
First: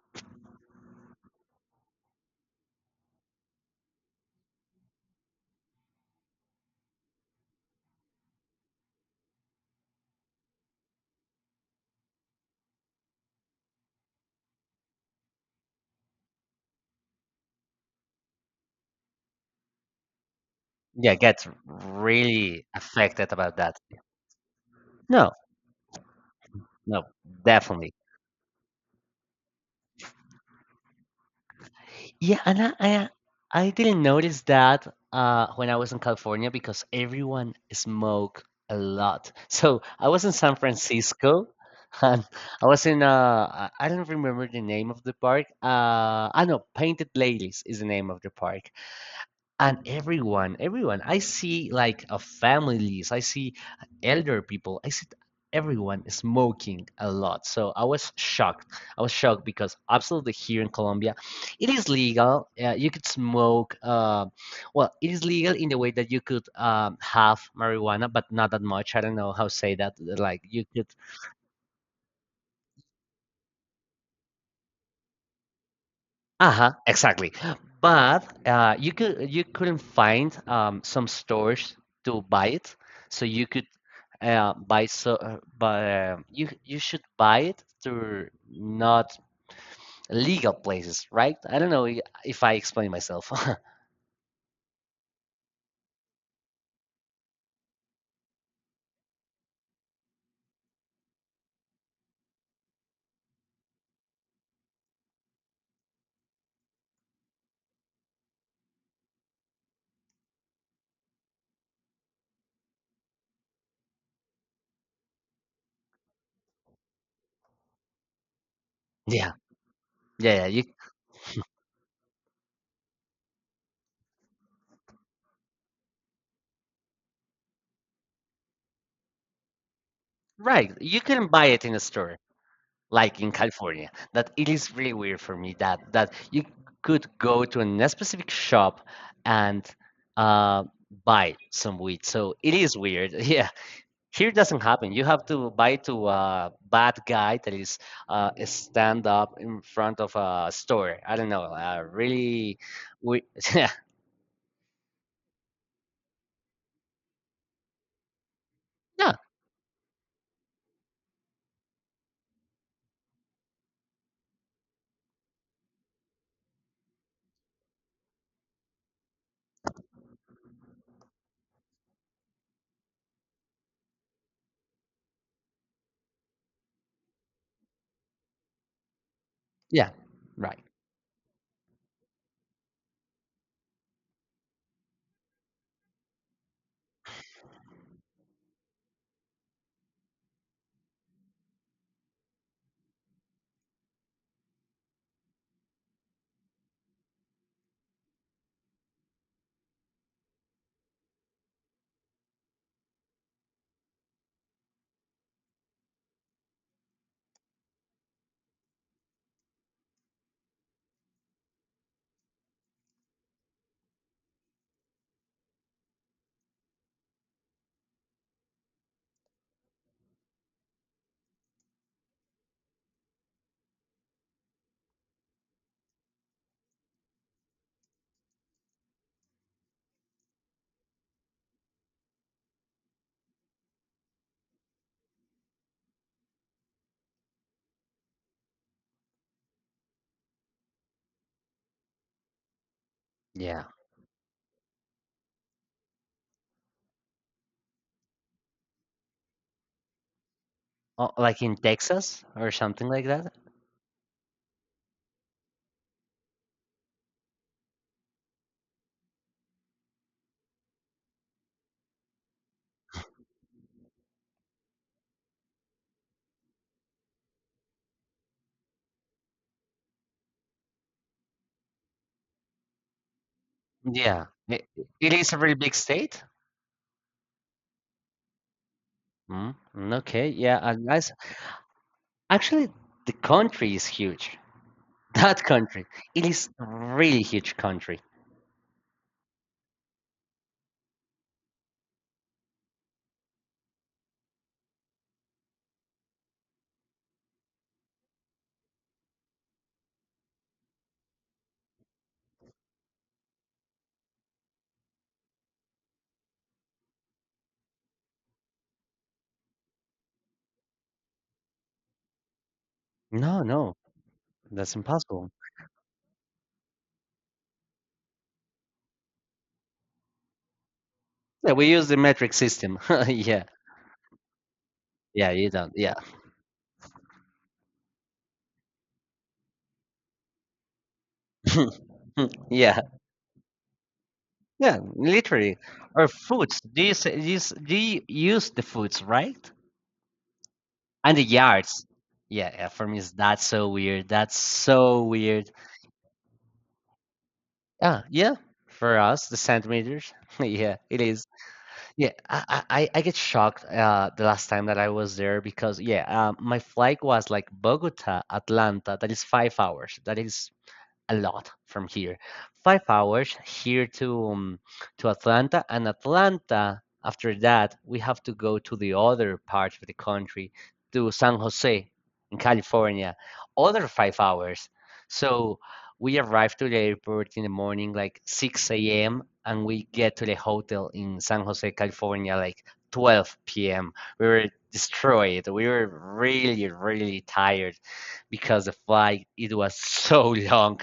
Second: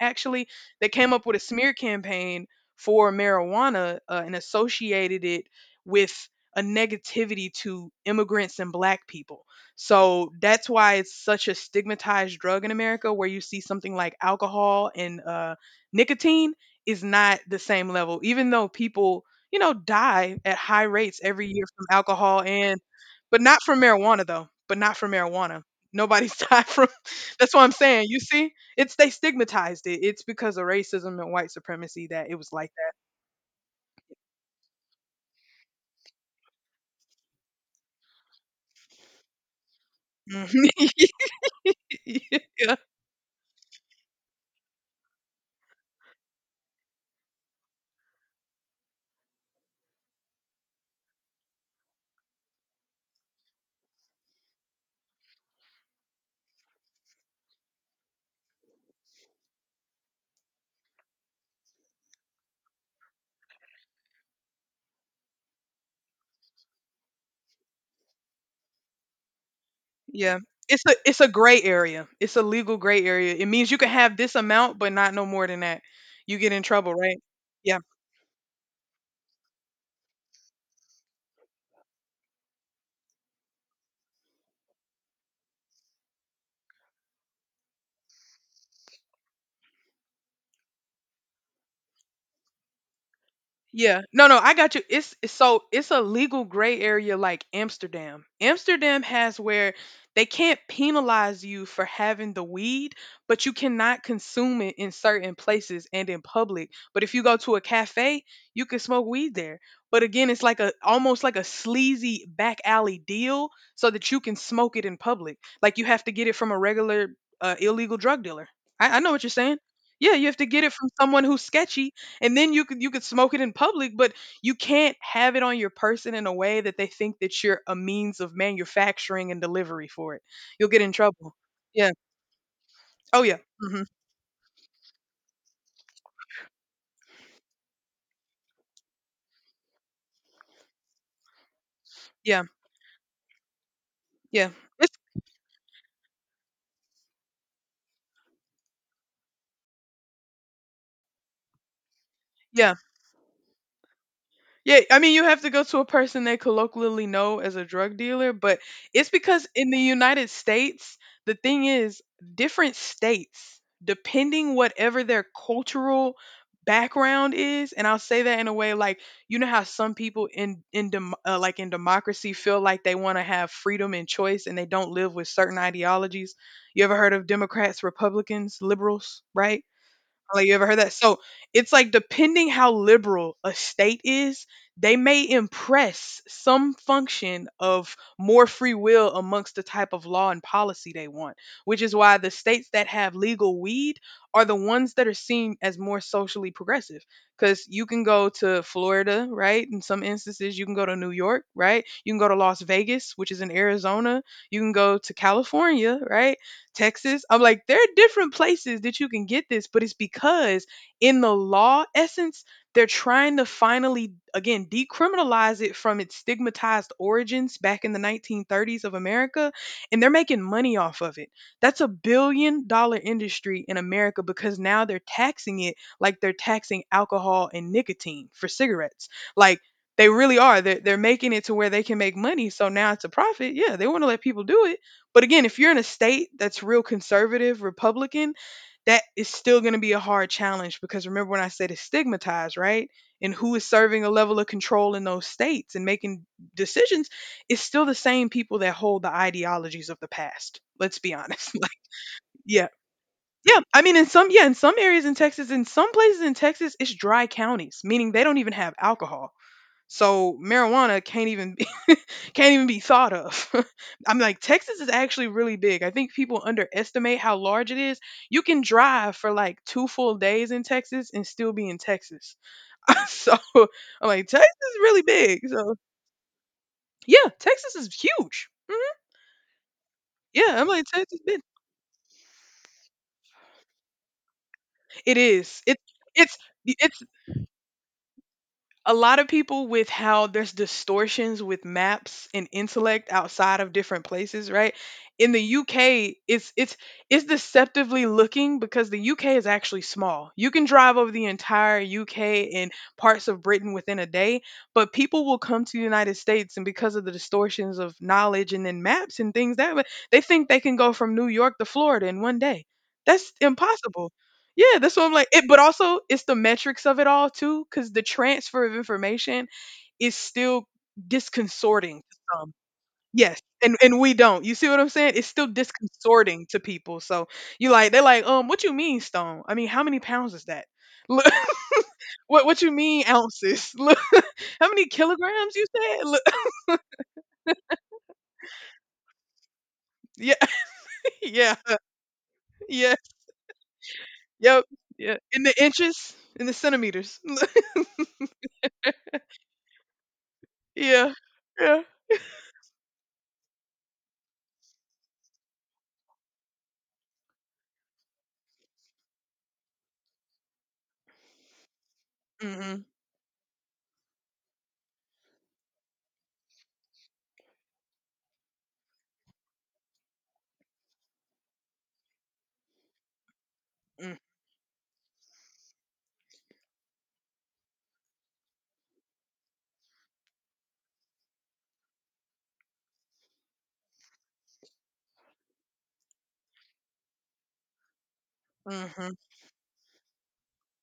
Speaker 2: actually they came up with a smear campaign for marijuana, and associated it with a negativity to immigrants and black people. So that's why it's such a stigmatized drug in America where you see something like alcohol and, nicotine is not the same level even though people, you know, die at high
Speaker 1: Yeah,
Speaker 2: rates every
Speaker 1: gets
Speaker 2: year from alcohol
Speaker 1: really
Speaker 2: and
Speaker 1: affected
Speaker 2: but
Speaker 1: about
Speaker 2: not
Speaker 1: that.
Speaker 2: from marijuana though, but not from
Speaker 1: No,
Speaker 2: marijuana. Nobody's died from.
Speaker 1: no,
Speaker 2: That's what I'm
Speaker 1: definitely.
Speaker 2: saying. You see? It's they stigmatized it. It's because of racism and white supremacy that it
Speaker 1: Yeah,
Speaker 2: was
Speaker 1: and
Speaker 2: like
Speaker 1: I didn't notice that when I was in California because everyone smoked a lot. So I was in
Speaker 2: that.
Speaker 1: San
Speaker 2: Mhm.
Speaker 1: Francisco, and I
Speaker 2: yeah.
Speaker 1: was in I don't remember the name of the park. I know Painted Ladies is the name of the park, and everyone I see, like a families, I see elder people, I see everyone smoking a lot. So I was shocked because absolutely here in Colombia it is legal. You could smoke. Well, it is legal in the way that you could have marijuana, but not that much. I don't know how to say that,
Speaker 2: Yeah.
Speaker 1: like you
Speaker 2: It's
Speaker 1: could.
Speaker 2: a it's a gray area. It's a legal gray area. It means you can have this amount but not no more than that. You get in
Speaker 1: Uh-huh,
Speaker 2: trouble, right?
Speaker 1: exactly.
Speaker 2: Yeah.
Speaker 1: But you couldn't find some stores to buy it, so you could buy so buy, you should buy it through not legal places, right? I don't know if I explain myself.
Speaker 2: Yeah. No, no, I got you. It's so it's a legal gray area like Amsterdam. Amsterdam has where they can't penalize you for having the weed, but you cannot consume it in certain places and in public. But if you go to a cafe, you can smoke weed there. But again, it's like a almost like a sleazy back alley deal so that you can smoke it in public. Like you have to get it from a regular illegal drug dealer. I know what you're
Speaker 1: Yeah,
Speaker 2: saying. Yeah, you have to
Speaker 1: yeah, yeah.
Speaker 2: get
Speaker 1: You
Speaker 2: it from someone who's sketchy and then you could smoke it in public, but you can't have it on your person in a way that they think that you're a means of manufacturing and delivery for it. You'll
Speaker 1: right.
Speaker 2: get in
Speaker 1: You couldn't
Speaker 2: trouble.
Speaker 1: buy it in a
Speaker 2: Yeah.
Speaker 1: store. Like
Speaker 2: Oh
Speaker 1: in
Speaker 2: yeah. Mhm.
Speaker 1: California, that it is really weird for me that you could go to a specific shop and uh, buy some weed. So
Speaker 2: Yeah.
Speaker 1: it is weird. Yeah, here it
Speaker 2: Yeah.
Speaker 1: doesn't happen.
Speaker 2: It's
Speaker 1: You have to buy to a bad guy that is stand up in front of a store. I don't know. Really,
Speaker 2: yeah.
Speaker 1: we yeah,
Speaker 2: Yeah, I mean, you have to go to a person they colloquially know as a drug dealer, but it's
Speaker 1: yeah,
Speaker 2: because in the United States, the thing is, different states, depending whatever their cultural background is, and I'll say that in a way like you know how some people in democracy feel like they want to have freedom and choice, and they don't live with certain ideologies. You ever heard of Democrats, Republicans, liberals, right?
Speaker 1: yeah,
Speaker 2: Like, you
Speaker 1: right,
Speaker 2: ever heard that? So, it's like depending how liberal a state is, they may impress some function of more free will amongst the type of law and policy they want, which is why the states that have legal weed are the ones that are seen as more socially progressive. Because you can go to Florida, right? In some instances, you can go to New York, right? You can go to Las Vegas, which is in Arizona. You can go to California, right? Texas. I'm like, there are different places that you can get this, but it's because in the law essence, they're trying to finally, again, decriminalize it from its stigmatized origins back in the 1930s of America, and they're making money off of it. That's $1 billion industry in America because now they're taxing it like they're taxing alcohol and nicotine for cigarettes. Like, they really are. They're making it to where they can make money. So now it's a profit. Yeah, they want to let people do it but again, if you're in a state that's real conservative Republican, that is still going to be a hard challenge because remember when I said it's stigmatized, right? And who
Speaker 1: yeah.
Speaker 2: is serving a level of control in those states and making decisions is still the same people that hold the ideologies of the past. Let's
Speaker 1: Oh,
Speaker 2: be
Speaker 1: like in
Speaker 2: honest.
Speaker 1: Texas or
Speaker 2: Yeah.
Speaker 1: something like that.
Speaker 2: Yeah, I mean in some areas in Texas, in some places in Texas, it's dry counties, meaning they don't even have alcohol. So marijuana can't even be thought of. I'm like, Texas is actually really big. I think people underestimate how large it is. You can drive for like two full days in Texas and still be in Texas. So I'm like,
Speaker 1: Yeah,
Speaker 2: Texas
Speaker 1: it,
Speaker 2: is really
Speaker 1: it is a
Speaker 2: big.
Speaker 1: really
Speaker 2: So
Speaker 1: big state.
Speaker 2: yeah, Texas is huge.
Speaker 1: Mm, mm, okay, yeah,
Speaker 2: Yeah, I'm like,
Speaker 1: and that's
Speaker 2: Texas is big.
Speaker 1: actually, the country is huge.
Speaker 2: It
Speaker 1: That
Speaker 2: is. It,
Speaker 1: country, it
Speaker 2: it's.
Speaker 1: is a
Speaker 2: It's
Speaker 1: really huge country.
Speaker 2: a lot of people with how there's distortions with maps and intellect outside of different places, right? In the UK, it's deceptively looking because the UK is actually small. You can drive over the entire UK and parts of Britain within a day, but people will come to the United States and because of the distortions of knowledge and then maps and things that way, they think they can go from New York to Florida in one day. That's
Speaker 1: No, no,
Speaker 2: impossible.
Speaker 1: that's
Speaker 2: Yeah, that's what I'm like.
Speaker 1: impossible.
Speaker 2: It, but also, it's the metrics of it all too, because the transfer of information is still
Speaker 1: Yeah, we use
Speaker 2: disconcerting
Speaker 1: the
Speaker 2: to
Speaker 1: metric
Speaker 2: some.
Speaker 1: system.
Speaker 2: Yes,
Speaker 1: Yeah,
Speaker 2: and we don't. You see what I'm saying? It's
Speaker 1: yeah,
Speaker 2: still
Speaker 1: you don't. Yeah,
Speaker 2: disconcerting to people. So you like they're like, what you mean stone? I mean, how many pounds is that? Look, what you
Speaker 1: yeah,
Speaker 2: mean ounces? Look, how
Speaker 1: yeah.
Speaker 2: many kilograms
Speaker 1: Literally,
Speaker 2: you
Speaker 1: or
Speaker 2: said? Look,
Speaker 1: foots. Do you say, do you, s- do you use the foots, right?
Speaker 2: yeah,
Speaker 1: And the
Speaker 2: yeah,
Speaker 1: yards. Yeah, yeah, for
Speaker 2: yeah,
Speaker 1: me, it's that's so weird. That's
Speaker 2: yep,
Speaker 1: so
Speaker 2: yeah. In
Speaker 1: weird.
Speaker 2: the inches, in the centimeters.
Speaker 1: Ah, yeah. For us, the centimeters. Yeah, it
Speaker 2: yeah,
Speaker 1: is.
Speaker 2: yeah.
Speaker 1: Yeah, I get shocked the last time that I was there, because my flight was like Bogota, Atlanta. That is 5 hours. That is a lot from here.
Speaker 2: Mm-hmm.
Speaker 1: 5 hours here to Atlanta, and Atlanta. After that, we have to go to the other part of the country, to San Jose, in California. Other 5 hours. So we arrive to the airport in the morning, like 6 a.m., and we get to the hotel in San Jose, California, like 12 p.m. We were destroyed. We were really, really tired because the
Speaker 2: Mm-hmm.
Speaker 1: flight it was so long.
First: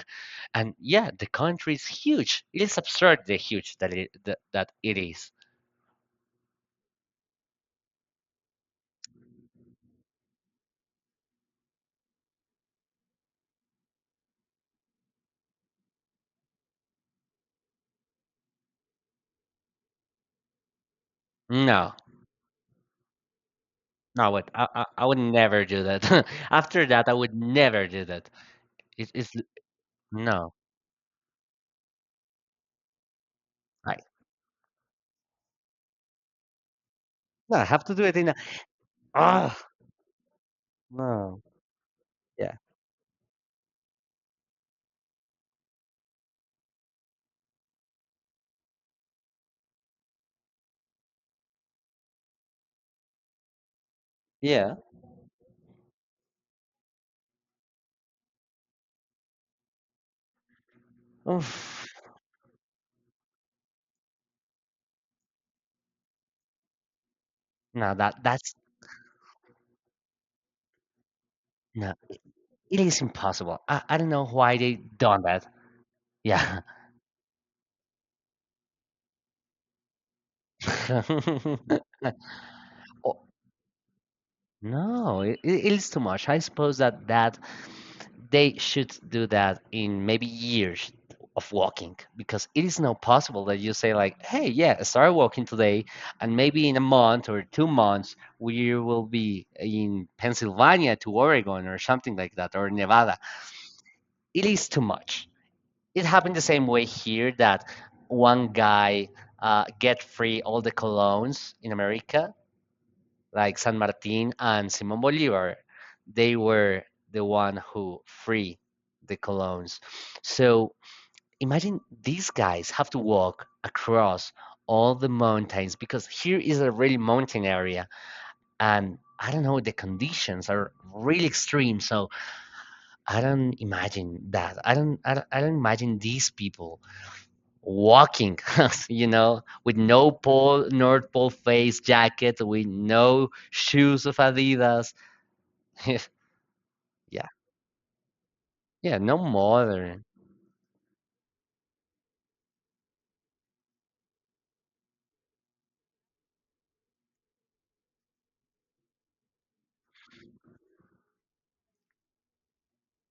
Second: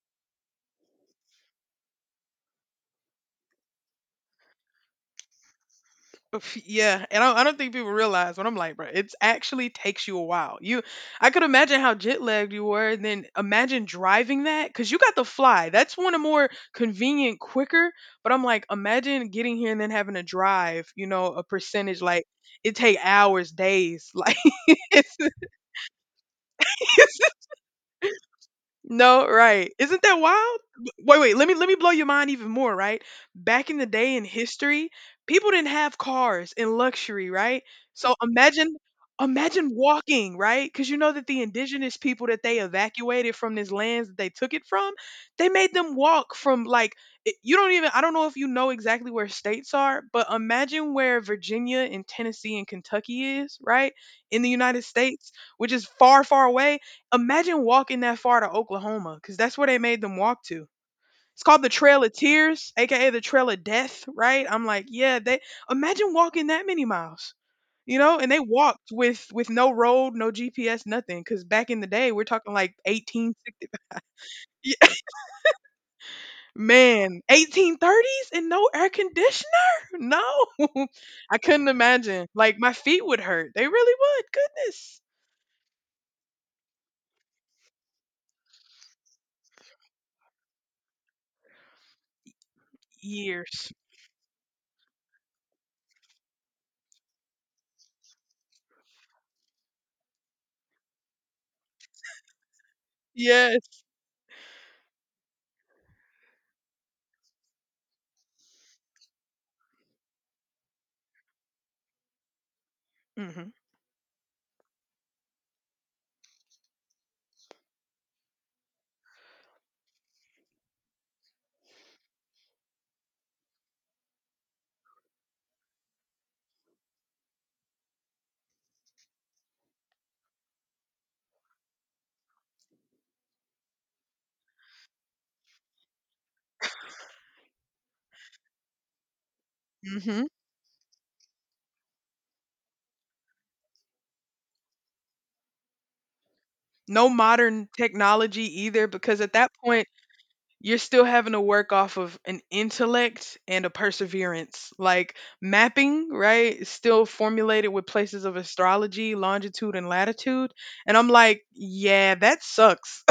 Speaker 1: And yeah, the country is huge. It is absurdly huge that it is.
Speaker 2: Oof, yeah, and I don't think people realize what I'm like, bro. It actually takes you a while. You, I could imagine how jet lagged you were, and then imagine driving that because you got the fly. That's one of the more convenient, quicker. But I'm like, imagine getting here and then having to drive. You know, a
Speaker 1: No,
Speaker 2: percentage like it take hours, days. Like
Speaker 1: no, I
Speaker 2: it's,
Speaker 1: would never do that. After that, I would never do that.
Speaker 2: no,
Speaker 1: It's
Speaker 2: right. Isn't that
Speaker 1: no,
Speaker 2: wild? Wait, wait, let me blow your mind even more, right? Back in the
Speaker 1: I,
Speaker 2: day in history, people didn't have cars and luxury,
Speaker 1: no,
Speaker 2: right?
Speaker 1: I have to do
Speaker 2: So
Speaker 1: it in a,
Speaker 2: imagine
Speaker 1: ah,
Speaker 2: imagine walking, right? Cuz you know that the
Speaker 1: no,
Speaker 2: indigenous people that
Speaker 1: yeah,
Speaker 2: they evacuated from this lands that they took it from, they made them walk from like you don't even I don't know if you know exactly where states are, but imagine where Virginia and Tennessee and Kentucky is, right? In the
Speaker 1: yeah.
Speaker 2: United States, which is far far away. Imagine walking that far to Oklahoma because that's where they made them walk to. It's called the
Speaker 1: Oof.
Speaker 2: Trail of Tears, aka the Trail of Death, right? I'm like, yeah, they imagine walking that many miles.
Speaker 1: No,
Speaker 2: You know,
Speaker 1: that
Speaker 2: and they
Speaker 1: that's
Speaker 2: walked with no road, no GPS, nothing. Cause back in the
Speaker 1: no,
Speaker 2: day, we're talking like
Speaker 1: it is impossible.
Speaker 2: 1860.
Speaker 1: I don't know why they
Speaker 2: Yeah,
Speaker 1: done that. Yeah.
Speaker 2: man, 1830s and no air conditioner? No, I couldn't imagine. Like my feet
Speaker 1: Or.
Speaker 2: would hurt. They really would. Goodness,
Speaker 1: No, it is too much. I suppose that they should do that in maybe years of walking, because it is not possible that
Speaker 2: years.
Speaker 1: you say like, "Hey, yeah, I started walking today, and maybe in a month or 2 months we will be in Pennsylvania to Oregon or something like that, or Nevada."
Speaker 2: Yes.
Speaker 1: It is too much. It happened the same way here that one guy get free all the colognes in America,
Speaker 2: hmm
Speaker 1: like San Martin and Simon Bolivar, they were the one who free the colons. So imagine these guys have to walk across all the mountains, because here is a really mountain area and I don't know, the conditions are really extreme. So I don't imagine that I don't I don't, I don't imagine these people walking, with no
Speaker 2: hmm
Speaker 1: pole north pole face jacket, with no shoes of Adidas.
Speaker 2: No
Speaker 1: Yeah.
Speaker 2: modern technology either,
Speaker 1: Yeah, no
Speaker 2: because at that point,
Speaker 1: modern.
Speaker 2: you're still having to work off of an intellect and a perseverance. Like mapping, right? Is still formulated with places of astrology, longitude, and latitude. And I'm like, yeah, that sucks.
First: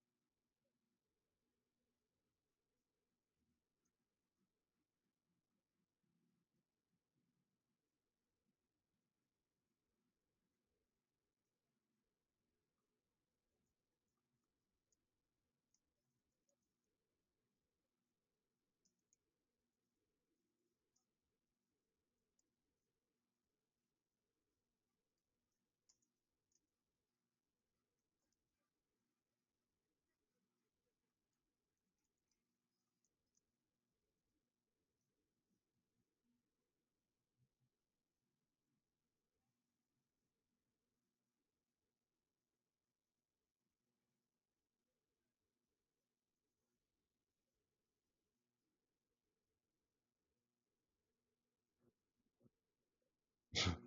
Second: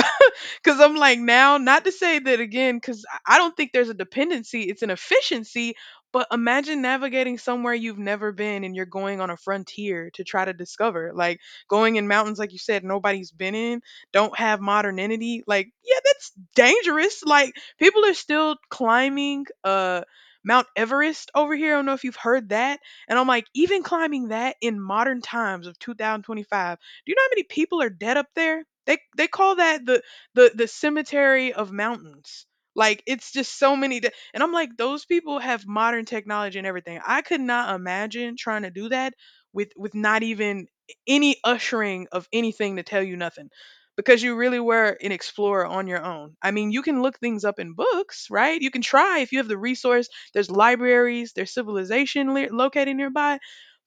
Speaker 2: Because I'm like, now, not to say that again, because I don't think there's a dependency, it's an efficiency. But imagine navigating somewhere you've never been and you're going on a frontier to try to discover, like going in mountains, like you said, nobody's been in, don't have modernity. Like, yeah, that's dangerous. Like, people are still climbing, Mount Everest over here. I don't know if you've heard that. And I'm like, even climbing that in modern times of 2025, do you know how many people are dead up there? They call that the the cemetery of mountains. Like it's just so many and I'm like those people have modern technology and everything. I could not imagine trying to do that with not even any ushering of anything to tell you nothing because you really were an explorer on your own. I mean, you can look things up in books, right? You can try if you have the resource. There's libraries, there's civilization located nearby,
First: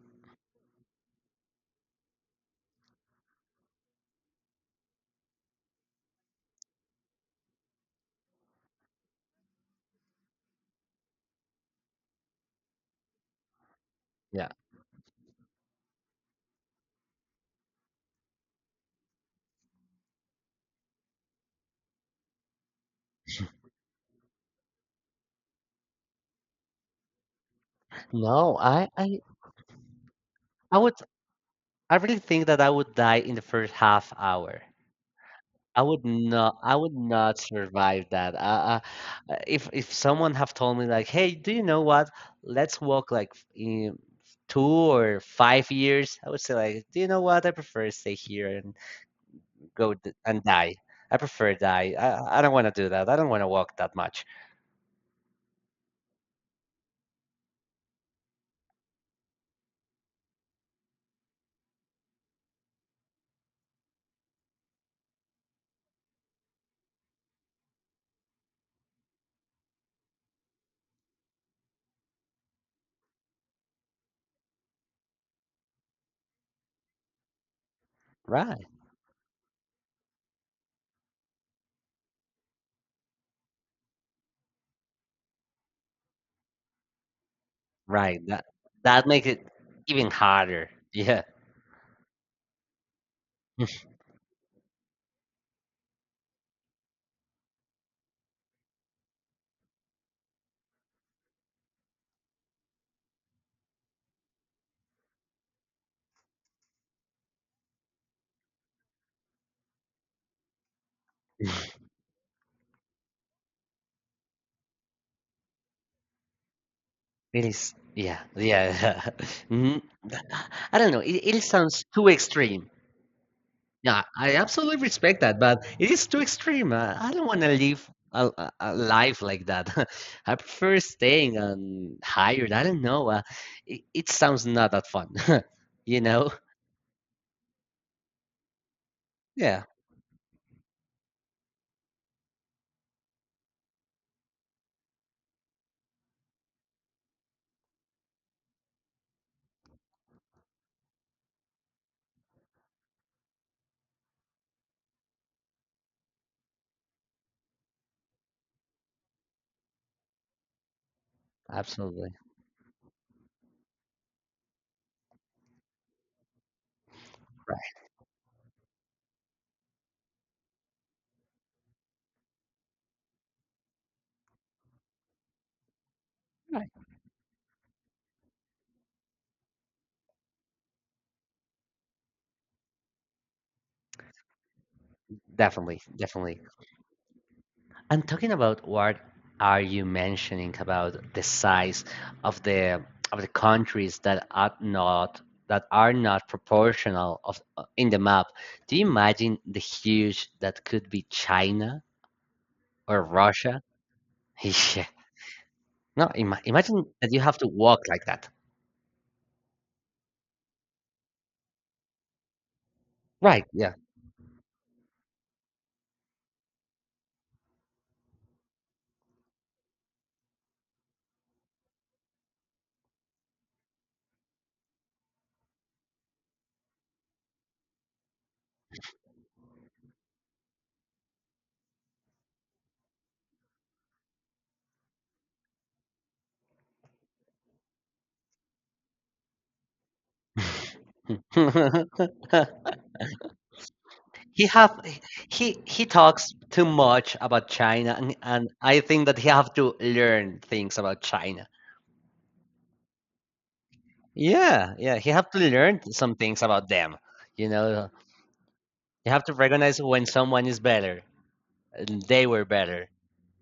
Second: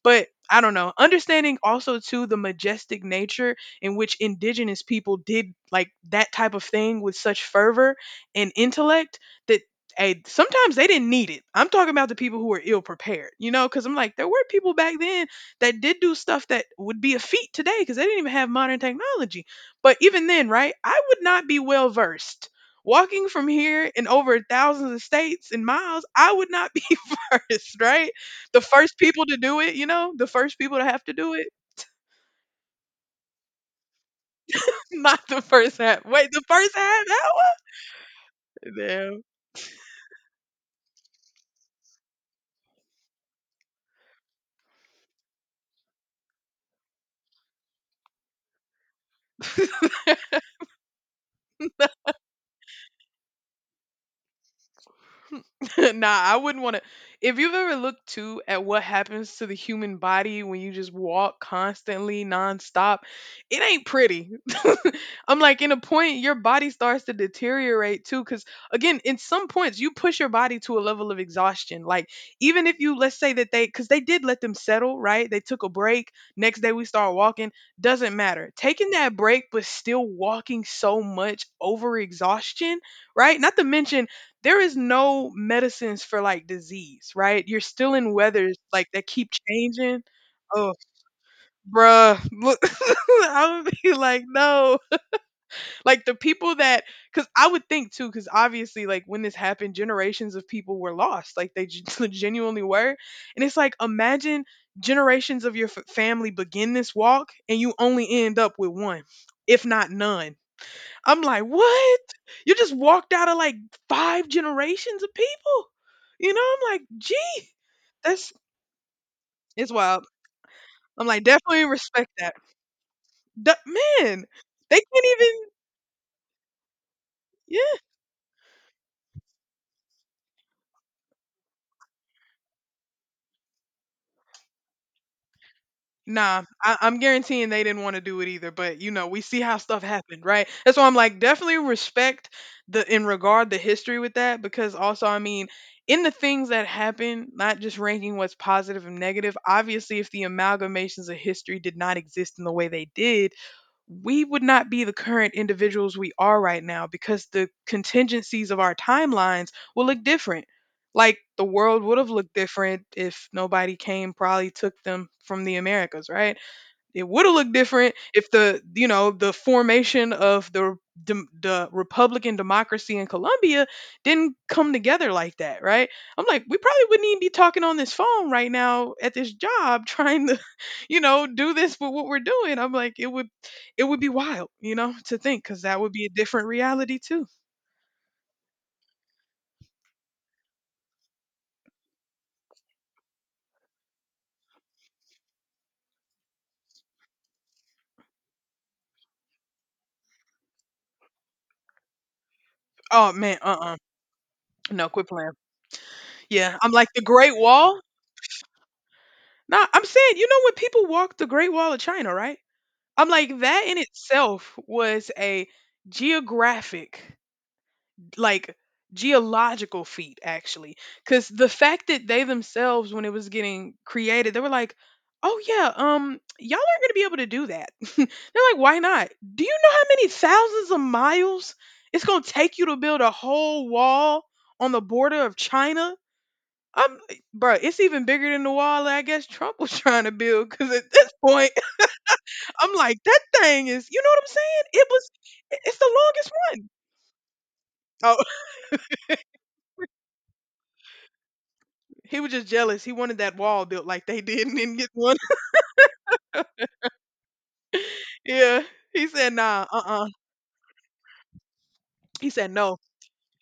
Speaker 2: but I don't know. Understanding also to the majestic nature in which indigenous people did like that type of thing with such fervor and intellect that hey, sometimes they didn't need it. I'm talking about the people who were ill prepared, you know, because I'm like, there were
Speaker 1: Yeah.
Speaker 2: people back then that did do stuff that would be a feat today because they didn't even have modern technology. But even then, right, I would not be well versed. Walking from here in over thousands of states and miles, I would not be versed, right?
Speaker 1: No,
Speaker 2: The first people to do it, you know, the first people
Speaker 1: I
Speaker 2: to
Speaker 1: would
Speaker 2: have to do it.
Speaker 1: I really think that I would die in the first half hour.
Speaker 2: Not the first
Speaker 1: I
Speaker 2: half.
Speaker 1: would
Speaker 2: Wait, the
Speaker 1: not
Speaker 2: first
Speaker 1: I would
Speaker 2: half
Speaker 1: not survive that.
Speaker 2: hour?
Speaker 1: Uh,
Speaker 2: Damn.
Speaker 1: uh, if if someone have told me, like, "Hey, do you know what? Let's walk like in 2 or 5 years." I would say, like, "Do you know what? I prefer stay here and go d and die. I prefer die. I don't want to do that. I don't want to walk that much."
Speaker 2: nah, I wouldn't want to. If you've ever looked too at what happens to the human body when you just walk constantly, nonstop, it ain't pretty. I'm like, in a point, your body starts to deteriorate too. Cause again, in some points, you push your body to a level of exhaustion. Like, even if you, let's say that they, cause they did let them settle, right? They took a break. Next day, we start walking. Doesn't matter.
Speaker 1: Right.
Speaker 2: Taking that break, but still walking so much over exhaustion, right? Not to mention, there is no medicines for like disease, right? You're still in
Speaker 1: Right, that
Speaker 2: weathers like that
Speaker 1: that makes
Speaker 2: keep
Speaker 1: it
Speaker 2: changing.
Speaker 1: even harder.
Speaker 2: Oh,
Speaker 1: Yeah.
Speaker 2: bruh. I would be like, no. Like the people that, because I would think too, because obviously, like when this happened, generations of people were lost. Like they genuinely were. And it's like, imagine generations of your family begin this walk and you only end up with one, if not none. I'm like, what? You just walked out of like 5 generations of people. You know, I'm like,
Speaker 1: It
Speaker 2: gee,
Speaker 1: is, yeah,
Speaker 2: that's
Speaker 1: yeah.
Speaker 2: it's
Speaker 1: Mm,
Speaker 2: wild.
Speaker 1: I don't know.
Speaker 2: I'm like,
Speaker 1: It
Speaker 2: definitely
Speaker 1: sounds too
Speaker 2: respect that.
Speaker 1: extreme.
Speaker 2: Du-
Speaker 1: Yeah,
Speaker 2: man,
Speaker 1: I absolutely
Speaker 2: they can't
Speaker 1: respect that,
Speaker 2: even.
Speaker 1: but it is too extreme. I don't want to
Speaker 2: Yeah.
Speaker 1: live a life like that. I prefer staying on hired. I don't know. It sounds not that fun, you know?
Speaker 2: Nah, I, I'm guaranteeing they didn't want to do it either. But you know, we see how
Speaker 1: Yeah,
Speaker 2: stuff happened, right? That's why I'm like, definitely respect the in regard the history with that, because also, I mean, in the things that happen, not just ranking what's positive and negative. Obviously, if the amalgamations of history did not exist in the way they did, we would not be the current individuals we are right now because the contingencies of our timelines will look different. Like the world would have
Speaker 1: absolutely.
Speaker 2: looked different if nobody came, probably took them from the Americas, right? It would have looked
Speaker 1: Right.
Speaker 2: different if the you know the formation of the the republican democracy in Colombia didn't come together like that, right? I'm like, we probably wouldn't even be talking on this phone right now at this job trying to, you know, do this with what we're doing. I'm like, it would be wild, you know, to think cuz that
Speaker 1: Definitely,
Speaker 2: would be a
Speaker 1: definitely.
Speaker 2: different reality too.
Speaker 1: And talking about what are you mentioning about the size of the of the countries that are not proportional of in the map? Do you imagine the huge that could be China or
Speaker 2: Oh man,
Speaker 1: Russia?
Speaker 2: uh-uh.
Speaker 1: Yeah.
Speaker 2: No, quit playing.
Speaker 1: No,
Speaker 2: Yeah, I'm
Speaker 1: imagine
Speaker 2: like the
Speaker 1: that you
Speaker 2: Great
Speaker 1: have to
Speaker 2: Wall.
Speaker 1: walk like that.
Speaker 2: Nah, I'm saying, you know when people walk the Great Wall of China, right? I'm like,
Speaker 1: Right,
Speaker 2: that
Speaker 1: yeah.
Speaker 2: in itself was a geographic, like geological feat, actually. Because the fact that they themselves, when it was getting created, they were like, oh, yeah, y'all aren't going to be able to do that. They're like, why not? Do you know how many thousands of miles it's going to take you to build a whole wall on the border of China? I'm, bro, it's even bigger than the wall that I guess Trump was trying to build. Because at this point, I'm like, "That thing is" you know what I'm
Speaker 1: He
Speaker 2: saying?
Speaker 1: have
Speaker 2: It was I it's the
Speaker 1: he
Speaker 2: longest
Speaker 1: talks too
Speaker 2: one.
Speaker 1: much about China,
Speaker 2: Oh,
Speaker 1: and I think that he have to learn things about China.
Speaker 2: he was just jealous. He wanted that wall built like they did and
Speaker 1: Yeah,
Speaker 2: didn't get
Speaker 1: yeah. You
Speaker 2: one.
Speaker 1: have to learn some things about them. You know,
Speaker 2: Yeah. He
Speaker 1: you have
Speaker 2: said,
Speaker 1: to
Speaker 2: "Nah,
Speaker 1: recognize when
Speaker 2: uh-uh."
Speaker 1: someone is better. And they
Speaker 2: He
Speaker 1: were
Speaker 2: said, "No."
Speaker 1: better.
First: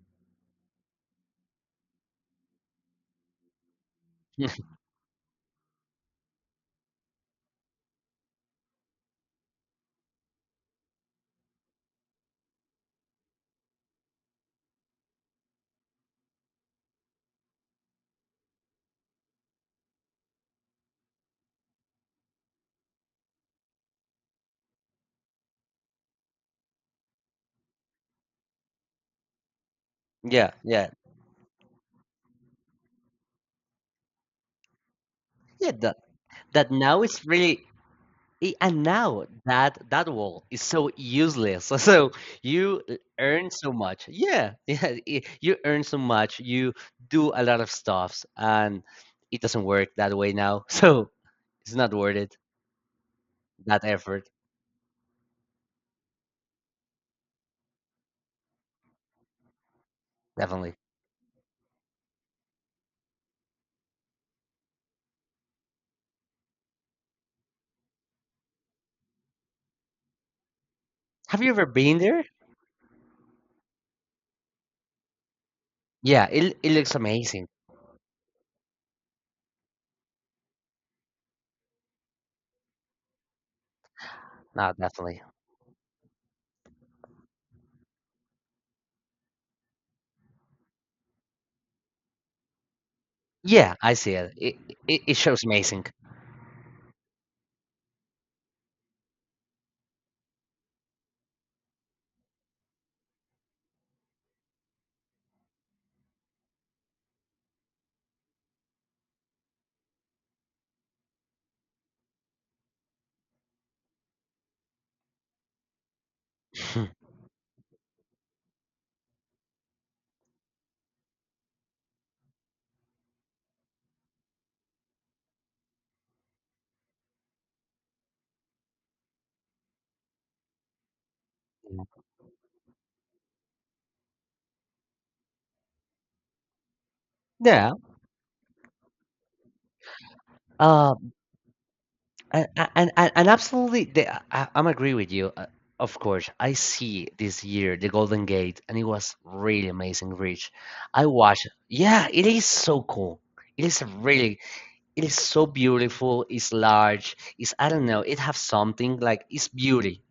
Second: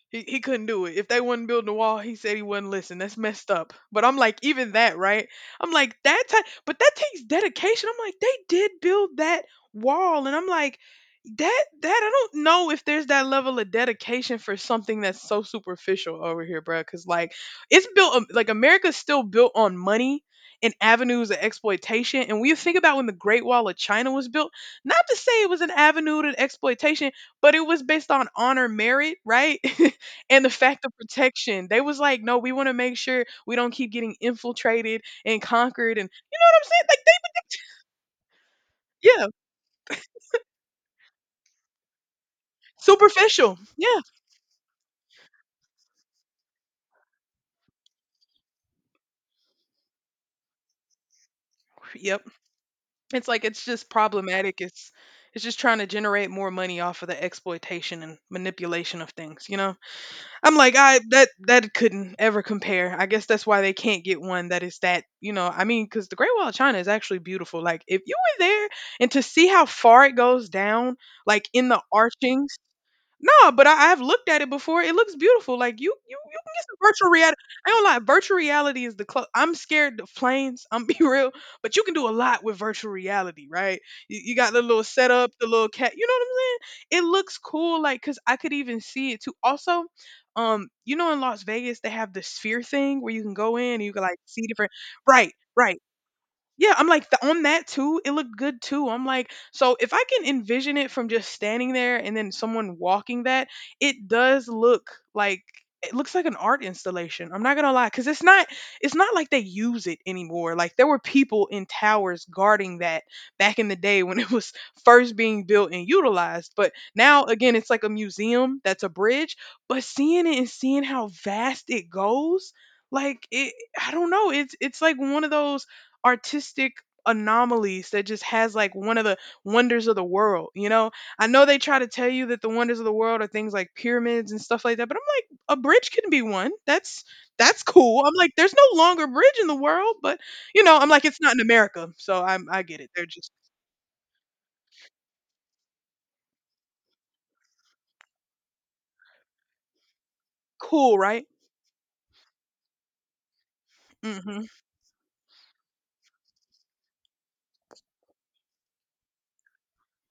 Speaker 2: He couldn't do it. If they wasn't building the wall, he said he wouldn't listen. That's messed up. But I'm like, even that, right? I'm like that type, but that takes dedication. I'm like, they did build that wall, and I'm like, that I don't know if there's that level of dedication for something that's so superficial over here, bro. Because like, it's built like America's still built on money and avenues of exploitation. And when you think about when the Great Wall of China was built, not to say it was an avenue to exploitation, but it was based on honor merit, right? And the
Speaker 1: Yeah,
Speaker 2: fact
Speaker 1: yeah,
Speaker 2: of protection, they was like, "No, we wanna make sure we don't keep getting infiltrated and
Speaker 1: yeah.
Speaker 2: conquered,"
Speaker 1: That
Speaker 2: and you know what I'm
Speaker 1: that
Speaker 2: saying? Like
Speaker 1: now is really I- And
Speaker 2: they
Speaker 1: now
Speaker 2: yeah,
Speaker 1: that that wall is so useless. So you earn
Speaker 2: superficial.
Speaker 1: so
Speaker 2: Yeah.
Speaker 1: much. Yeah, yeah. You earn so much. You do a lot of stuffs, and it doesn't work that way now. So it's not worth
Speaker 2: Yep.
Speaker 1: it.
Speaker 2: It's like it's
Speaker 1: That
Speaker 2: just
Speaker 1: effort,
Speaker 2: problematic. It's just trying to generate more money off of the exploitation and manipulation of things, you know? I'm like,
Speaker 1: definitely.
Speaker 2: I that that couldn't ever compare. I guess that's why they can't get one that is that, you know, I mean, because the Great Wall of China is actually beautiful. Like if you were there and to see how far it goes down,
Speaker 1: Have
Speaker 2: like
Speaker 1: you ever
Speaker 2: in the
Speaker 1: been there?
Speaker 2: archings. No, but I have looked at it before. It looks beautiful. Like you, you,
Speaker 1: Yeah,
Speaker 2: you can
Speaker 1: it
Speaker 2: get
Speaker 1: it
Speaker 2: some
Speaker 1: looks
Speaker 2: virtual reality.
Speaker 1: amazing.
Speaker 2: I don't lie. Virtual reality is the clo I'm scared of planes. I'm be real, but you can do a lot with virtual reality, right? You got the
Speaker 1: No,
Speaker 2: little
Speaker 1: definitely.
Speaker 2: setup, the little cat. You know what I'm saying? It looks cool. Like, cause I could even see it too. Also, you know, in Las Vegas they have the sphere thing where you can go in
Speaker 1: Yeah,
Speaker 2: and you
Speaker 1: I
Speaker 2: can
Speaker 1: see
Speaker 2: like
Speaker 1: it.
Speaker 2: see
Speaker 1: It
Speaker 2: different.
Speaker 1: it, it
Speaker 2: Right,
Speaker 1: shows
Speaker 2: right.
Speaker 1: amazing.
Speaker 2: Yeah, I'm like on that too. It looked good too. I'm like, so if I can envision it from just standing there and then someone walking that, it does look like it looks like an art installation. I'm not gonna lie, because it's not like they use it anymore. Like there were people in towers guarding that back in the day when it was first being built and utilized. But now again, it's like a museum that's a bridge. But seeing it and seeing how vast it goes, like it, I don't know. It's like one of those artistic anomalies that just has like one of the wonders of the world, you know? I know they try to tell you that the wonders of the world are things like pyramids and stuff like that, but I'm like a bridge can be one. That's
Speaker 1: Yeah.
Speaker 2: cool. I'm like there's no longer bridge in the world, but you know, I'm
Speaker 1: Uh.
Speaker 2: like it's not in America. So I'm
Speaker 1: And
Speaker 2: I get it.
Speaker 1: and
Speaker 2: They're
Speaker 1: and, and
Speaker 2: just
Speaker 1: absolutely, I'm agree with you. Of course, I see this year the Golden Gate, and it was really amazing, Rich.
Speaker 2: cool,
Speaker 1: I
Speaker 2: right?
Speaker 1: watched. Yeah, it is so cool. It is a
Speaker 2: Mm.
Speaker 1: really
Speaker 2: Mhm.
Speaker 1: It is so beautiful. It's large. It's I don't know. It has something like it's beauty.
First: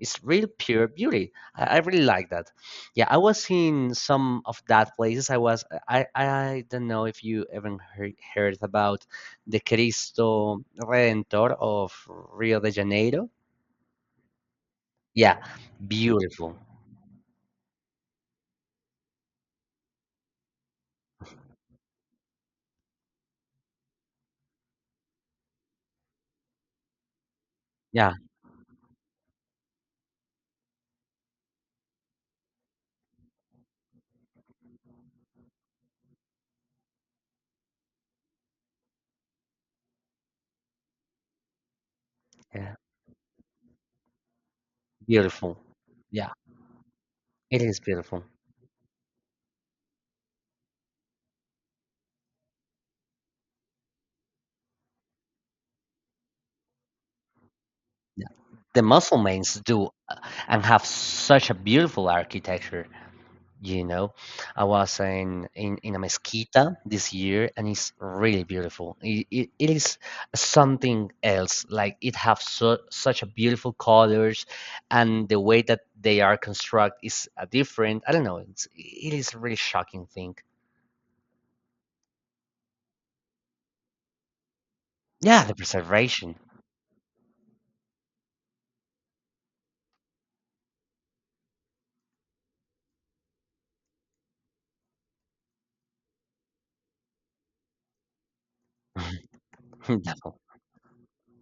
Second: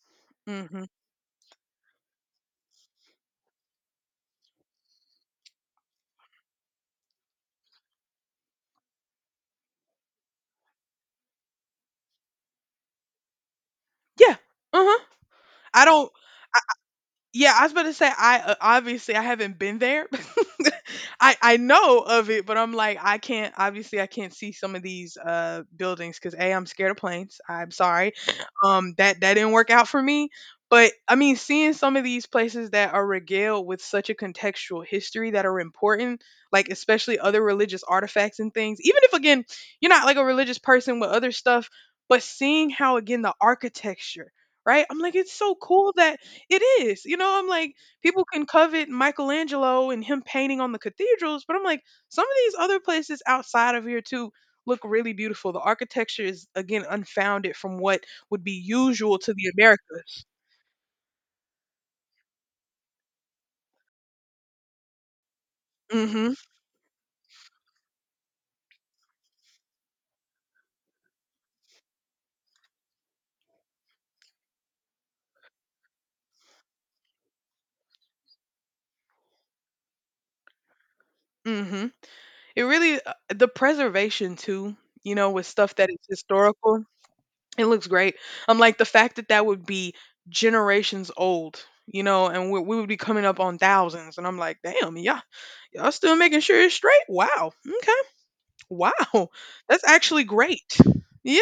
Speaker 1: It's real
Speaker 2: Mm. Mhm.
Speaker 1: pure beauty. I really like that. Yeah, I was in some of that places. I was I don't know if you ever heard about the Cristo Redentor of Rio de Janeiro.
Speaker 2: Yeah. Uh-huh.
Speaker 1: Yeah,
Speaker 2: I don't.
Speaker 1: beautiful.
Speaker 2: Yeah, I was about to say I obviously I haven't been there. I know of it, but I'm like I can't obviously I can't see some of these buildings cuz A I'm scared of planes. I'm sorry.
Speaker 1: Yeah,
Speaker 2: That didn't work out for me, but I mean seeing some of these places that are regaled with such a contextual history that are important, like especially other religious artifacts and things. Even if again, you're not like a religious person with other stuff, but seeing
Speaker 1: yeah,
Speaker 2: how again the architecture, right? I'm like it's so
Speaker 1: beautiful.
Speaker 2: cool that
Speaker 1: Yeah,
Speaker 2: it is. You know, I'm
Speaker 1: it
Speaker 2: like,
Speaker 1: is
Speaker 2: people
Speaker 1: beautiful.
Speaker 2: can covet Michelangelo and him painting on the cathedrals, but I'm like, some of these other places outside of here too look really beautiful. The architecture is again unfounded from what
Speaker 1: Yeah,
Speaker 2: would be
Speaker 1: the
Speaker 2: usual to the
Speaker 1: Muslims do
Speaker 2: Americas.
Speaker 1: and have such a beautiful architecture. You know, I was in a
Speaker 2: Mhm.
Speaker 1: mezquita this year and it's really beautiful. It is something else. Like it have such a beautiful colors, and the way that they are construct is different. I don't know. It's, it is a really shocking thing.
Speaker 2: Mhm. It really the preservation too, you know,
Speaker 1: Yeah,
Speaker 2: with
Speaker 1: the
Speaker 2: stuff that is
Speaker 1: preservation.
Speaker 2: historical. It looks great. I'm like the fact that that would be generations old, you know, and we would be coming up on thousands and I'm like, "Damn, yeah." Y'all still making sure it's straight? Wow. Okay. Wow, that's
Speaker 1: No.
Speaker 2: actually great. Yeah.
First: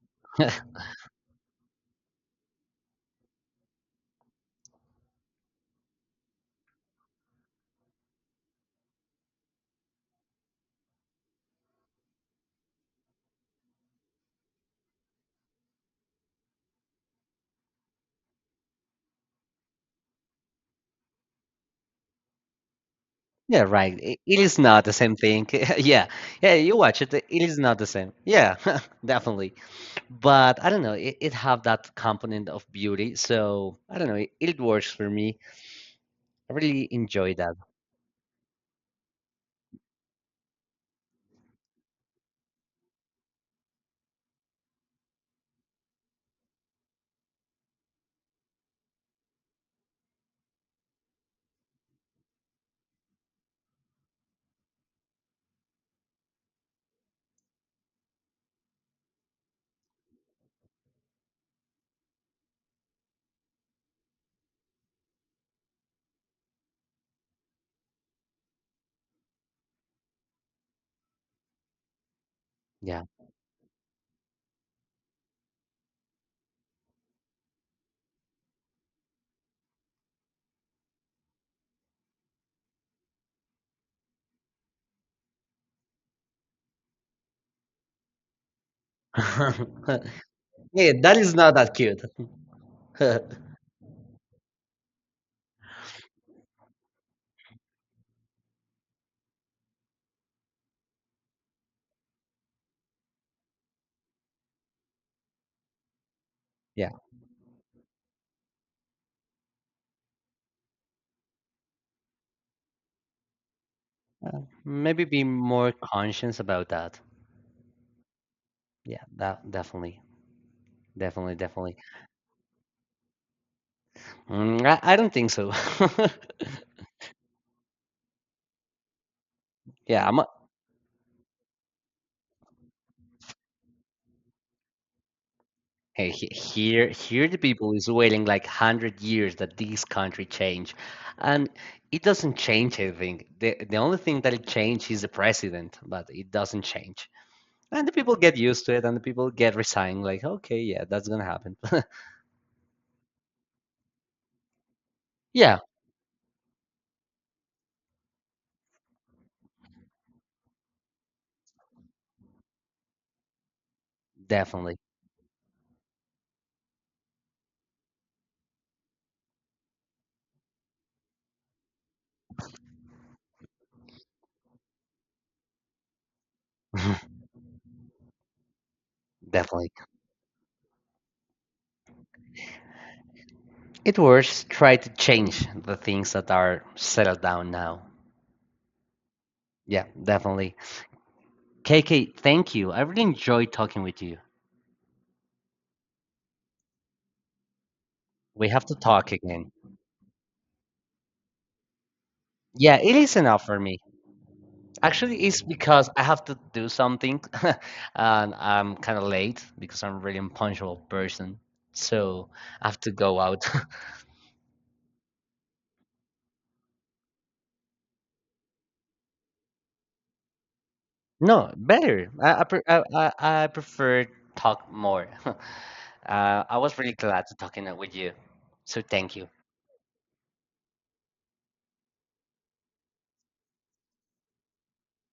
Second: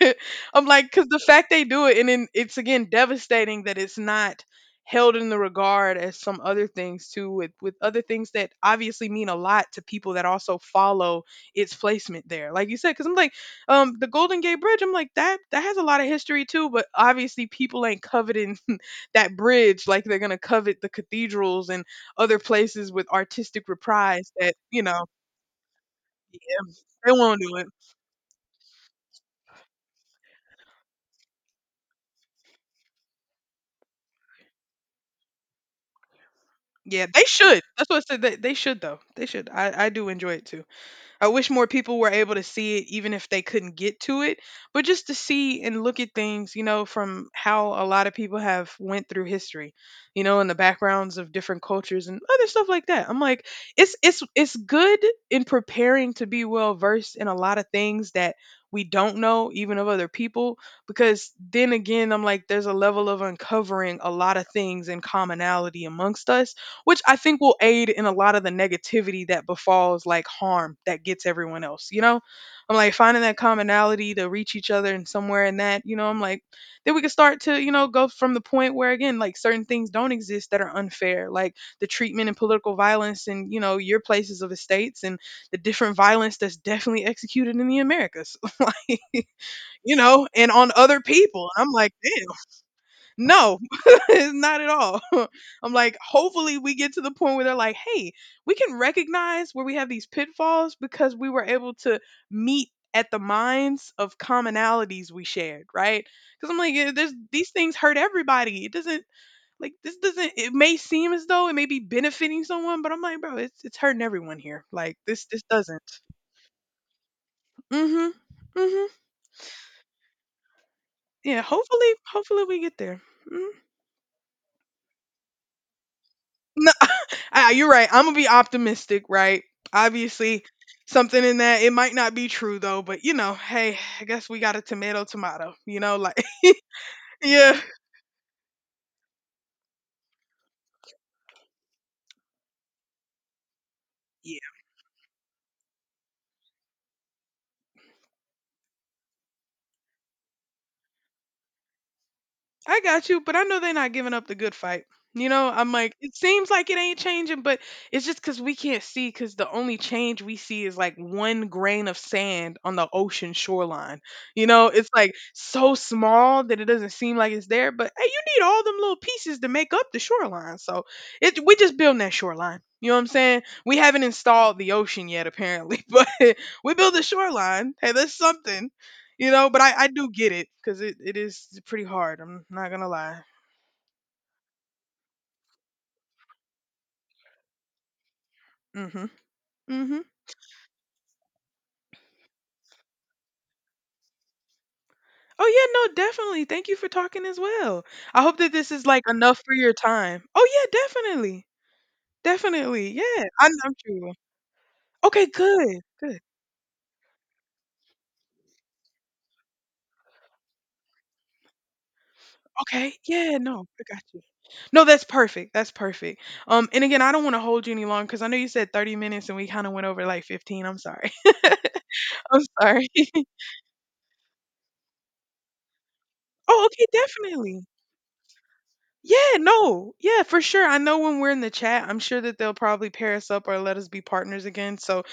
Speaker 2: I'm like, because the fact they do it, and then it's again devastating that it's not held in the regard as some other things too, with other things that obviously mean a lot to people that also follow its placement there. Like you said, because I'm like, the Golden Gate Bridge. I'm like that has a lot of history too, but obviously people ain't coveting that bridge like they're gonna covet the cathedrals and other places with
Speaker 1: Yeah,
Speaker 2: artistic
Speaker 1: right. It,
Speaker 2: reprise
Speaker 1: it
Speaker 2: that
Speaker 1: is
Speaker 2: you
Speaker 1: not the
Speaker 2: know
Speaker 1: same thing. Yeah. Yeah, you watch
Speaker 2: they
Speaker 1: it. It
Speaker 2: won't do
Speaker 1: is
Speaker 2: it.
Speaker 1: not the same. Yeah, definitely. But I don't know. It have that component of beauty, so I don't know. It works for me. I really
Speaker 2: Yeah, they
Speaker 1: enjoy that.
Speaker 2: should. That's what I said. They should though. They should. I do enjoy it too. I wish more people were able to see it, even if they couldn't get to it. But just to see and look at things, you know, from how a lot of people have went through history, you know, and the backgrounds of different cultures and other stuff like that. I'm like, it's good in preparing to be well versed in a lot of things that we don't know, even of other people, because then again, I'm like, there's a level of uncovering a lot of things and commonality amongst us which I think will aid in a lot of the negativity that befalls like harm that gets everyone else, you know? I'm like
Speaker 1: Yeah,
Speaker 2: finding that commonality to reach each other and somewhere in that, you know, I'm like, then we can start to, you know, go from the point where again, like certain things don't exist that are unfair, like the treatment and political violence and, you know, your places of estates and the different violence that's definitely executed in the Americas, you
Speaker 1: yeah.
Speaker 2: know, and on other
Speaker 1: That is
Speaker 2: people.
Speaker 1: not
Speaker 2: And I'm
Speaker 1: that
Speaker 2: like,
Speaker 1: cute.
Speaker 2: damn. No, not at all. I'm like, hopefully, we get to the point where they're like, hey, we can recognize where we have these pitfalls because we were able to meet at the minds of commonalities we shared, right? Because I'm like,
Speaker 1: Yeah,
Speaker 2: "Yeah, there's these things hurt everybody. It doesn't like this doesn't. It may seem as though it may be benefiting someone, but I'm like, bro, it's hurting everyone here. Like
Speaker 1: maybe be
Speaker 2: this
Speaker 1: more
Speaker 2: doesn't.
Speaker 1: conscious about that.
Speaker 2: Mm-hmm. Mm-hmm.
Speaker 1: Yeah, that definitely, definitely,
Speaker 2: Yeah.
Speaker 1: definitely.
Speaker 2: Hopefully, hopefully we get there. Mhm.
Speaker 1: I don't think so.
Speaker 2: Ah, you're right. I'm gonna be optimistic, right?
Speaker 1: Yeah, I'm
Speaker 2: Obviously, something in that it might not be true though, but you know, hey, I guess we got a tomato tomato, you know,
Speaker 1: hey,
Speaker 2: like
Speaker 1: he- here, here the
Speaker 2: yeah.
Speaker 1: people is waiting like 100 years that this country change, and it doesn't change anything. The only thing that it changed is the president, but it doesn't change. And the people get used to it, and the people get resigned, like, okay, yeah, that's gonna happen.
Speaker 2: I got you, but I know they're not giving up the good fight. You know,
Speaker 1: Yeah,
Speaker 2: I'm like, it seems like it ain't changing, but it's just because we can't see, because the only change we see is like one grain of sand on the ocean shoreline. You know,
Speaker 1: definitely,
Speaker 2: it's like so small that it doesn't seem like it's there, but hey, you need all them little pieces to make up the shoreline. So it, we just building that shoreline. You know what I'm saying? We haven't installed the ocean yet, apparently, but we build the shoreline. Hey, that's something you know, but
Speaker 1: definitely.
Speaker 2: I do get it because it is pretty hard. I'm not gonna lie.
Speaker 1: It works. Try to change the things that are settled down now.
Speaker 2: Mm-hmm.
Speaker 1: Yeah,
Speaker 2: Mm-hmm.
Speaker 1: definitely. KK, thank you. I really enjoyed talking with you.
Speaker 2: Oh yeah, no, definitely. Thank you for talking as well. I hope
Speaker 1: We
Speaker 2: that
Speaker 1: have
Speaker 2: this
Speaker 1: to
Speaker 2: is like
Speaker 1: talk
Speaker 2: enough
Speaker 1: again.
Speaker 2: for your time. Oh yeah, definitely,
Speaker 1: Yeah,
Speaker 2: definitely.
Speaker 1: it
Speaker 2: Yeah,
Speaker 1: is enough
Speaker 2: I,
Speaker 1: for
Speaker 2: I'm
Speaker 1: me.
Speaker 2: sure. You will.
Speaker 1: Actually,
Speaker 2: Okay,
Speaker 1: it's
Speaker 2: good,
Speaker 1: because I
Speaker 2: good.
Speaker 1: have to do something, and I'm kind of late because I'm a really impunctual person. So I have to
Speaker 2: Okay,
Speaker 1: go
Speaker 2: yeah,
Speaker 1: out.
Speaker 2: no, I got you. No, that's perfect. That's perfect. And again, I don't want to hold you any longer because I know you said 30 minutes and we kind of went over like 15. I'm sorry.
Speaker 1: No, better. I
Speaker 2: I'm
Speaker 1: I, pre I,
Speaker 2: sorry.
Speaker 1: I I prefer talk more. I
Speaker 2: Oh,
Speaker 1: was
Speaker 2: okay,
Speaker 1: really glad to
Speaker 2: definitely.
Speaker 1: talking with you. So thank you.
Speaker 2: Yeah, no. Yeah, for sure. I know when we're in the chat, I'm sure that they'll probably pair us up or let us be partners again. So,